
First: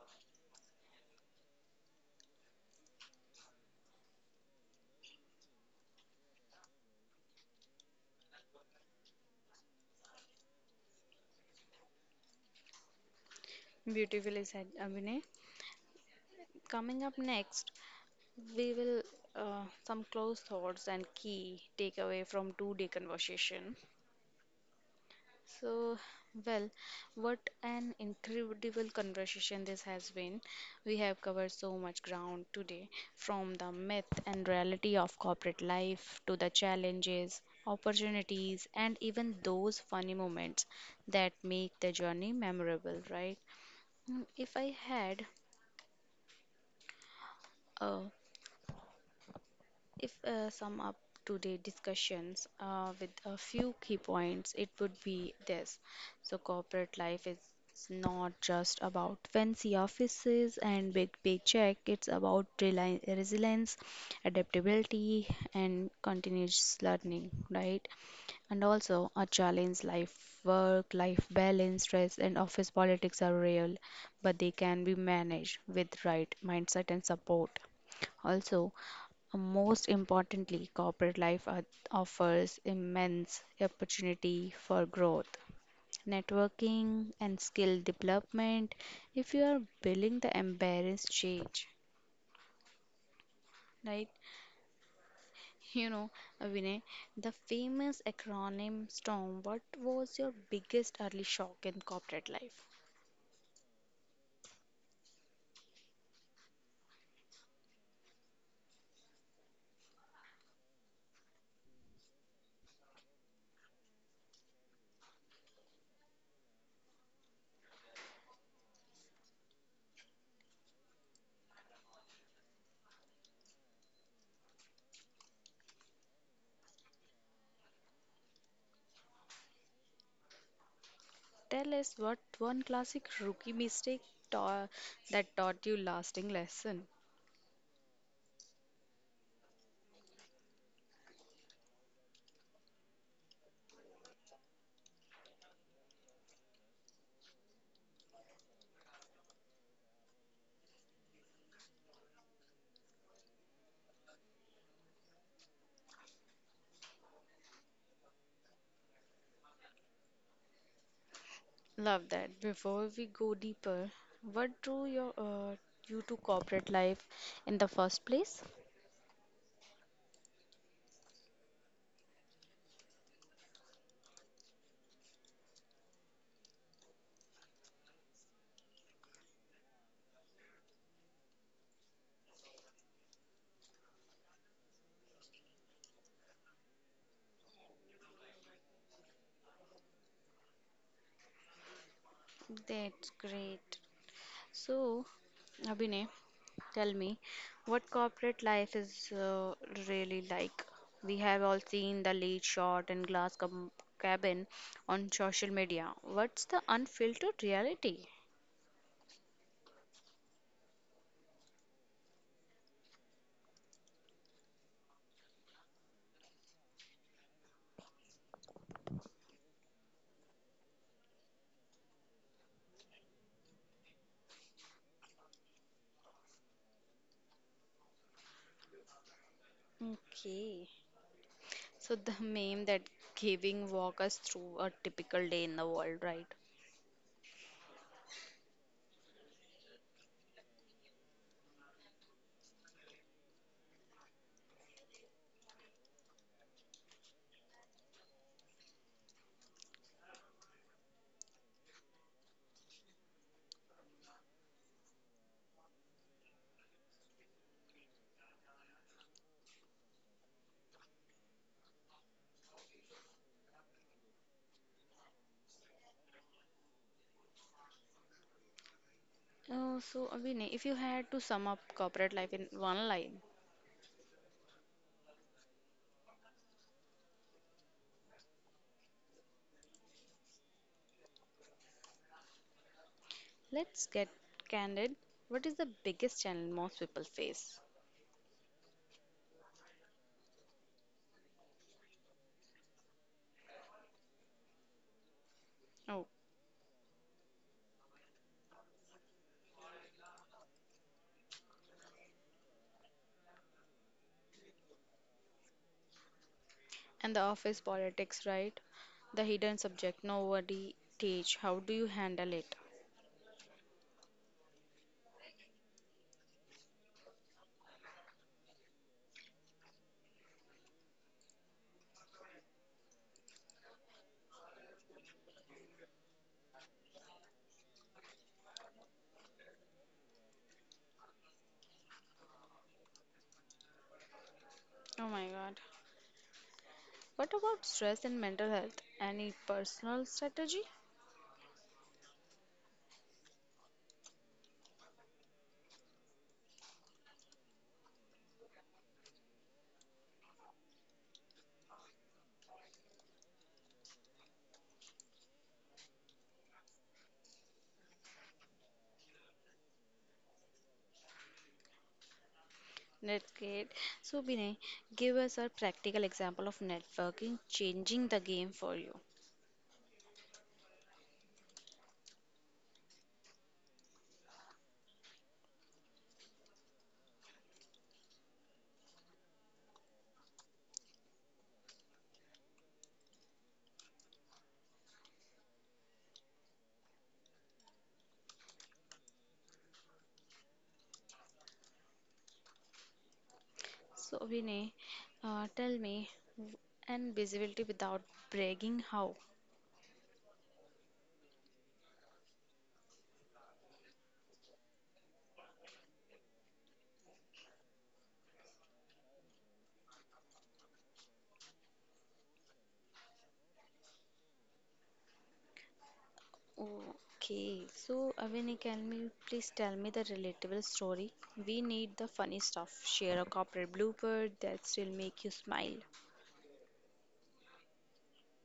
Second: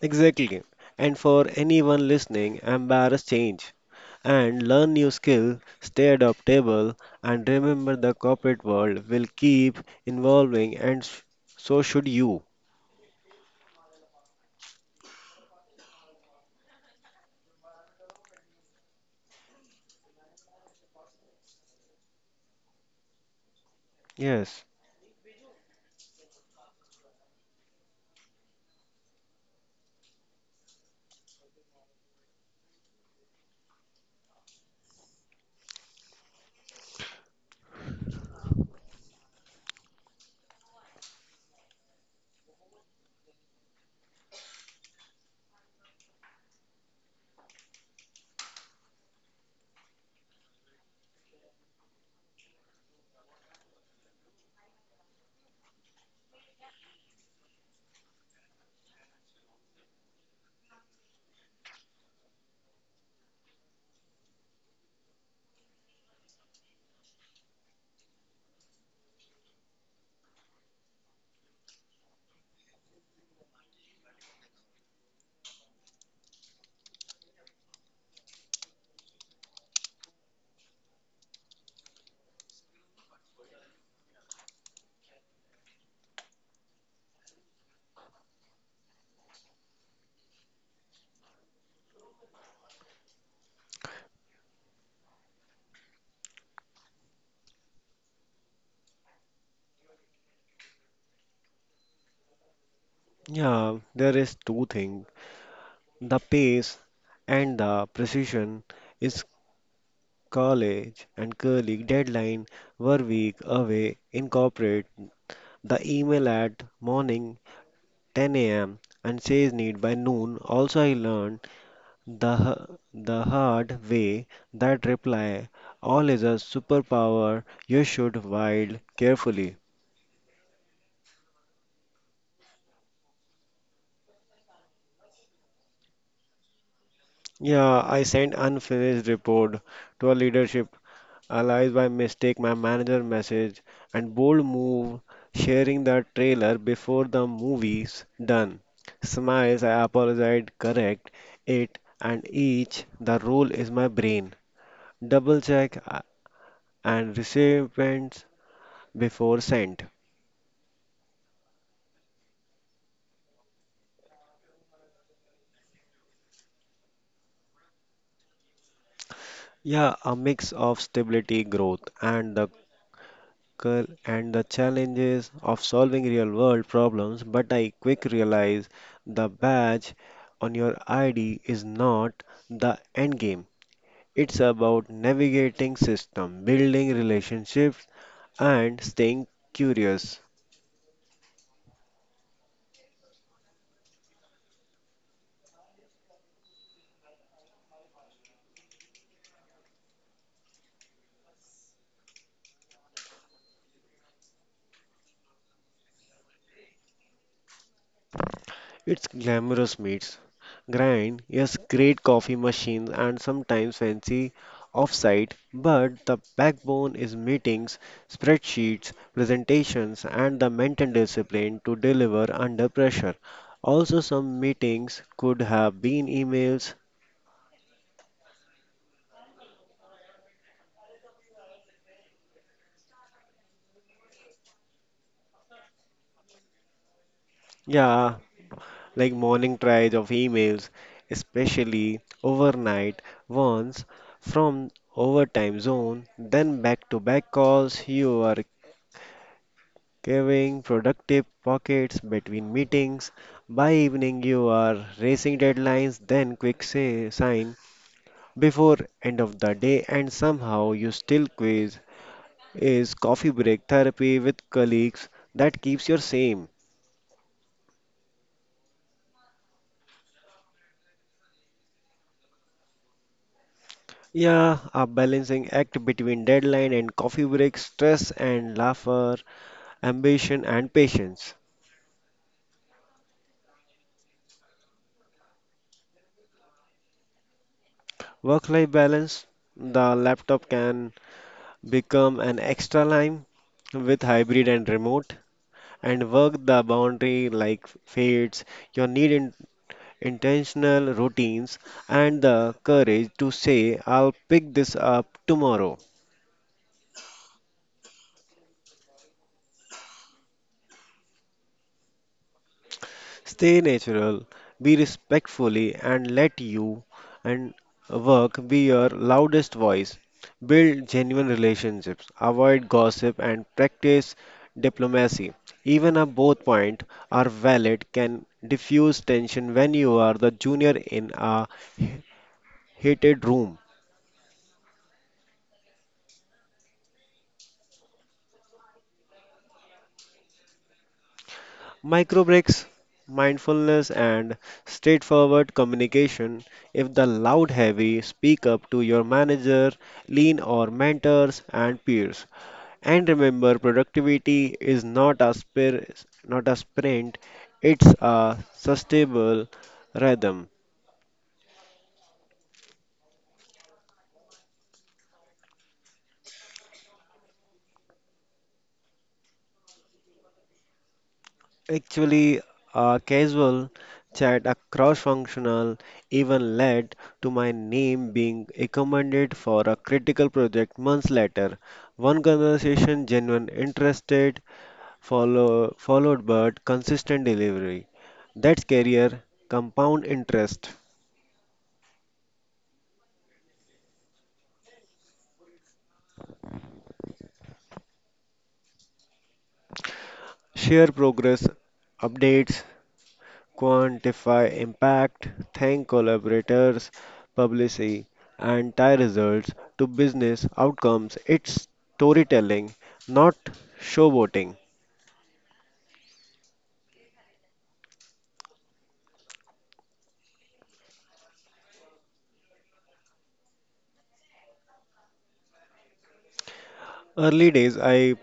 Speaker 2: Exactly. And for anyone listening, embrace change and learn new skills, stay adaptable, and remember the corporate world will keep evolving and s- so should you.
Speaker 1: Beautifully said, Abhinay. Coming up next, we will uh, some close thoughts and key takeaway from two-day conversation.
Speaker 2: Yes,
Speaker 1: So, well, what an incredible conversation this has been. We have covered so much ground today, from the myth and reality of corporate life to the challenges, opportunities, and even those funny moments that make the journey memorable, right? Mm, If I had a If uh, sum up today discussions uh, with a few key points, it would be this. So corporate life is not just about fancy offices and big paycheck. It's about reli- resilience, adaptability, and continuous learning, right? And also a challenge life, work, life balance, stress, and office politics are real, but they can be managed with right mindset and support. Also, most importantly, corporate life o- offers immense opportunity for growth, networking, and skill development if you are willing to embrace change. Right? (laughs) You know, Vinay, the famous acronym STORM, what was your biggest early shock in corporate life?
Speaker 2: yeah, there is two things. The pace and the precision is college and colleague deadline were week away in corporate. The email at morning ten a m and says need by noon. Also I learned The, h- the hard way, that reply, all is a superpower, you should wield carefully.
Speaker 1: Tell us what one classic rookie mistake ta- that taught you lasting lesson.
Speaker 2: Yeah, I sent unfinished report to a leadership, allies by mistake, my manager message, and bold move, sharing the trailer before the movie's done. Smiles, I apologize, correct it, and each, the role is my brain. Double check uh, and recipients before sent.
Speaker 1: Love that. Before we go deeper, what drew your uh, you to corporate life in the first place?
Speaker 2: Yeah, a mix of stability, growth, and the cur- and the challenges of solving real-world problems. But I quick realize the badge on your I D is not the end game. It's about navigating system, building relationships, and staying curious.
Speaker 1: That's great. So, Abhinay, tell me, what corporate life is uh, really like? We have all seen the late shot and glass com- cabin on social media. What's the unfiltered reality?
Speaker 2: It's glamorous meets, grind, yes, great coffee machines and sometimes fancy offsite, but the backbone is meetings, spreadsheets, presentations, and the mental discipline to deliver under pressure. Also, some meetings could have been emails,
Speaker 1: Okay. So the (laughs) meme that giving walk us through a typical day in the world, right?
Speaker 2: yeah, like morning tries of emails, especially overnight ones from overtime zone, then back to back calls. You are carving productive pockets between meetings. By evening, you are racing deadlines, then quick say, sign before end of the day, and somehow you still quiz. Is coffee break therapy with colleagues that keeps your same?
Speaker 1: Uh, so, Abhinay, if you had to sum up corporate life in one line,
Speaker 2: Yeah, a balancing act between deadline and coffee break, stress and laughter, ambition and patience.
Speaker 1: let's get candid. What is the biggest challenge most people face?
Speaker 2: Work life balance the laptop can become an extra line with hybrid and remote, and
Speaker 1: Oh,
Speaker 2: work the boundary like fates. You need in- intentional routines and the courage to say, "I'll pick this up tomorrow."
Speaker 1: and the office politics, right? The hidden subject nobody teach. How do you handle it?
Speaker 2: Stay natural, be respectfully, and let you and work be your loudest voice. Build genuine relationships, avoid gossip, and practice diplomacy. Even if both points are valid, can diffuse tension when you are the junior in a heated room.
Speaker 1: Oh my God. What about stress and mental health? Any personal strategy?
Speaker 2: Micro breaks, mindfulness, and straightforward communication. If the loud heavy, speak up to your manager, lean or mentors and peers. And remember, productivity is not a spir- not a sprint; it's a sustainable rhythm.
Speaker 1: That's great. So, Binay, give us a practical example of networking changing the game for you.
Speaker 2: Actually, a casual chat across functional even led to my name being recommended for a critical project months later. One conversation, genuine interested, follow, followed but consistent delivery. That's career, compound interest,
Speaker 1: So, Vinay, uh, tell me, w- and visibility without bragging, how?
Speaker 2: share progress updates, quantify impact, thank collaborators, publicity, and tie results to business outcomes. It's storytelling, not showboating.
Speaker 1: Okay, so uh, Vinay, can you please tell me the relatable story? We need the funny stuff. Share a corporate blooper that still make you smile.
Speaker 2: Early days, I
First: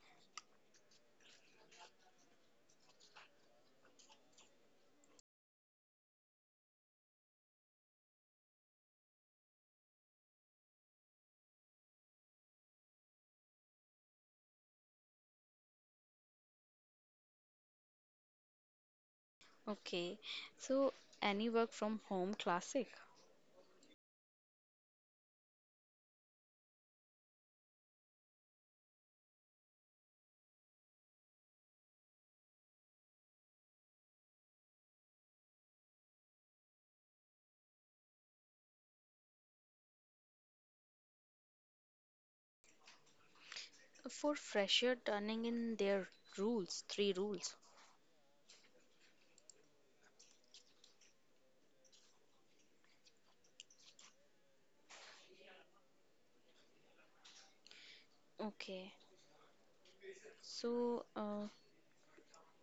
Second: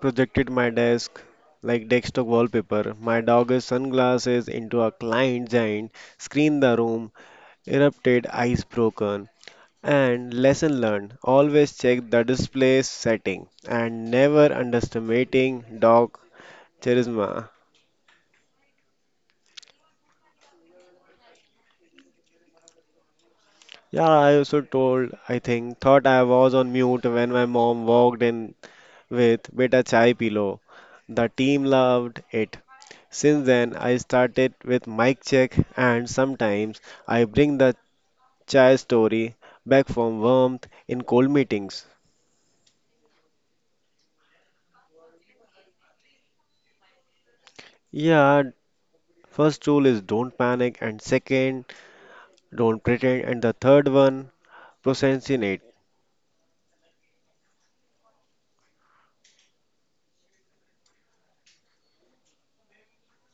Speaker 2: projected my desk like desktop wallpaper, my dog's sunglasses into a client giant, screened the room, erupted, ice broken. And lesson learned always check the display setting and never underestimating dog charisma.
Speaker 1: Okay, so any work from home classic?
Speaker 2: Yeah, I also told, I think, thought I was on mute when my mom walked in with beta chai pillow. The team loved it. Since then, I started with mic check, and sometimes I bring the chai story back for warmth in cold meetings.
Speaker 1: For fresher turning in their rules, three rules.
Speaker 2: Yeah, first rule is don't panic, and second, don't pretend, and the third one, procrastinate.
Speaker 1: Okay, so uh,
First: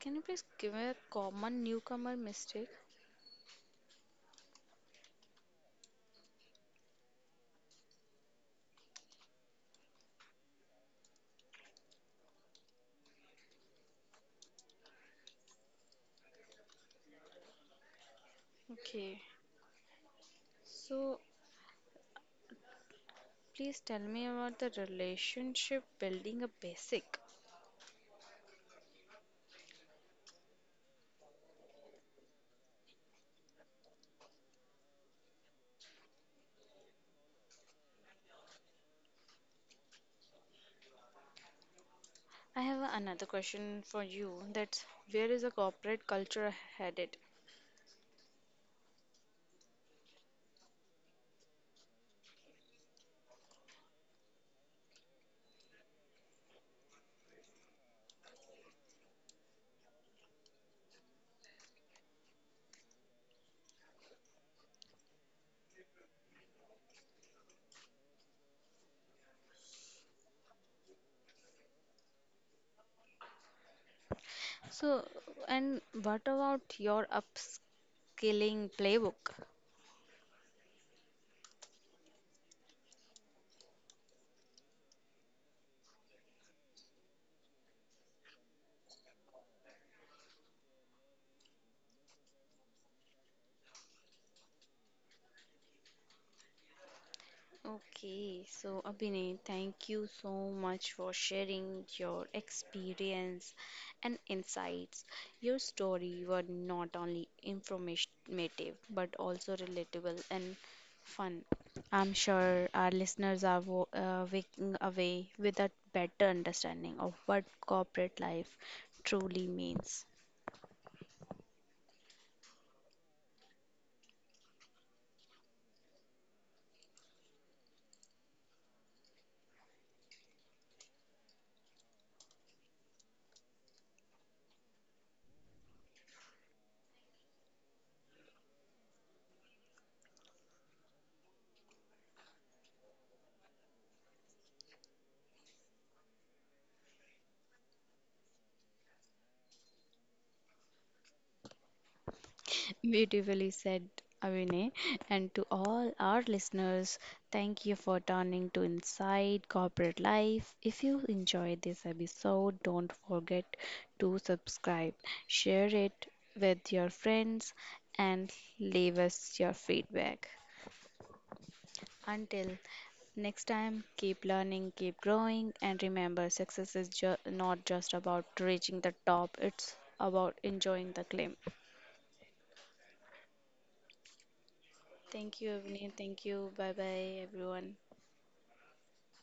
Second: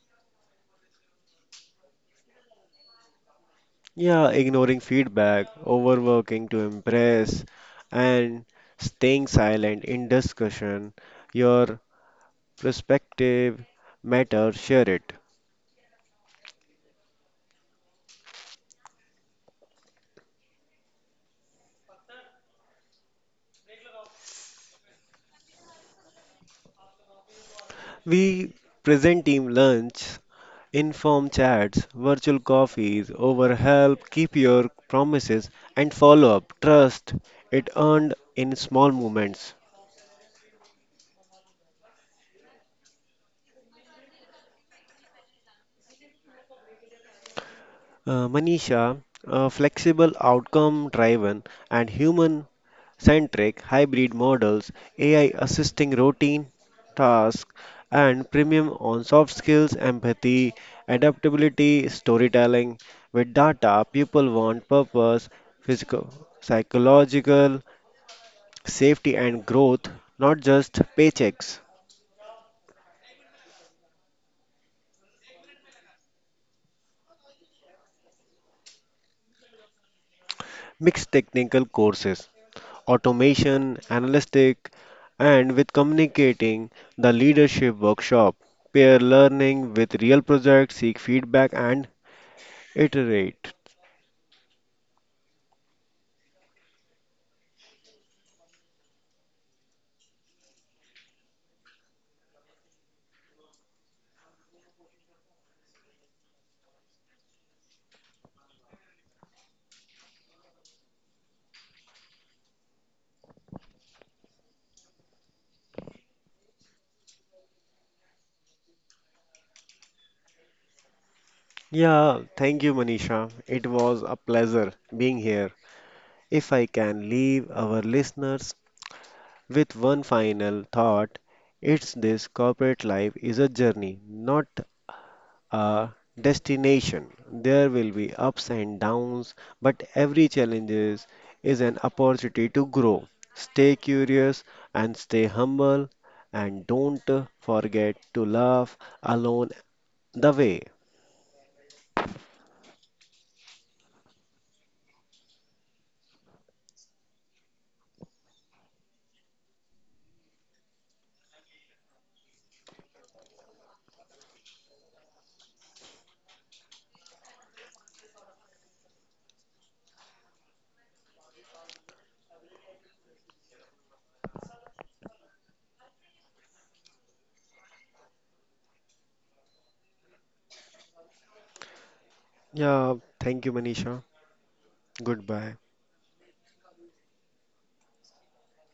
Speaker 1: can you please give me a common newcomer mistake?
Speaker 2: Yeah, ignoring feedback, overworking to impress, and staying silent in discussion. Your perspective matters. Share it.
Speaker 1: Okay, so please tell me about the relationship building a basic.
Speaker 2: We present team lunch, inform chats, virtual coffees, over help, keep your promises, and follow up. Trust it earned in small moments.
Speaker 1: I have another question for you. That's where is the corporate culture headed?
Speaker 2: Uh, Manisha, uh, flexible, outcome driven, and human centric, hybrid models, A I assisting routine tasks, and premium on soft skills, empathy, adaptability, storytelling. With data, people want purpose, physical, psychological, safety, and growth, not just paychecks.
Speaker 1: So, and what about your upskilling playbook?
Speaker 2: Mixed technical courses, automation, analytic, and with communicating the leadership workshop, pair learning with real projects, seek feedback, and iterate.
Speaker 1: Okay, so Abhinay, thank you so much for sharing your experience and insights. Your story were not only informative but also relatable and fun. I'm sure our listeners are wo- uh, waking away with a better understanding of what corporate life truly means.
Speaker 2: Yeah, thank you, Manisha. It was a pleasure being here. If I can leave our listeners with one final thought, it's this corporate life is a journey, not a destination. There will be ups and downs, but every challenge is, is an opportunity to grow. Stay curious and stay humble, and don't forget to laugh along the way.
Speaker 1: Beautifully said, Avine. And to all our listeners, thank you for turning to Inside Corporate Life. If you enjoyed this episode, don't forget to subscribe, share it with your friends, and leave us your feedback. Until next time, keep learning, keep growing, and remember success is ju- not just about reaching the top, it's about enjoying the climb.
Speaker 2: Yeah, thank you, Manisha.
Speaker 1: Thank you, Avni.
Speaker 2: Goodbye.
Speaker 1: Thank you. Bye bye, everyone.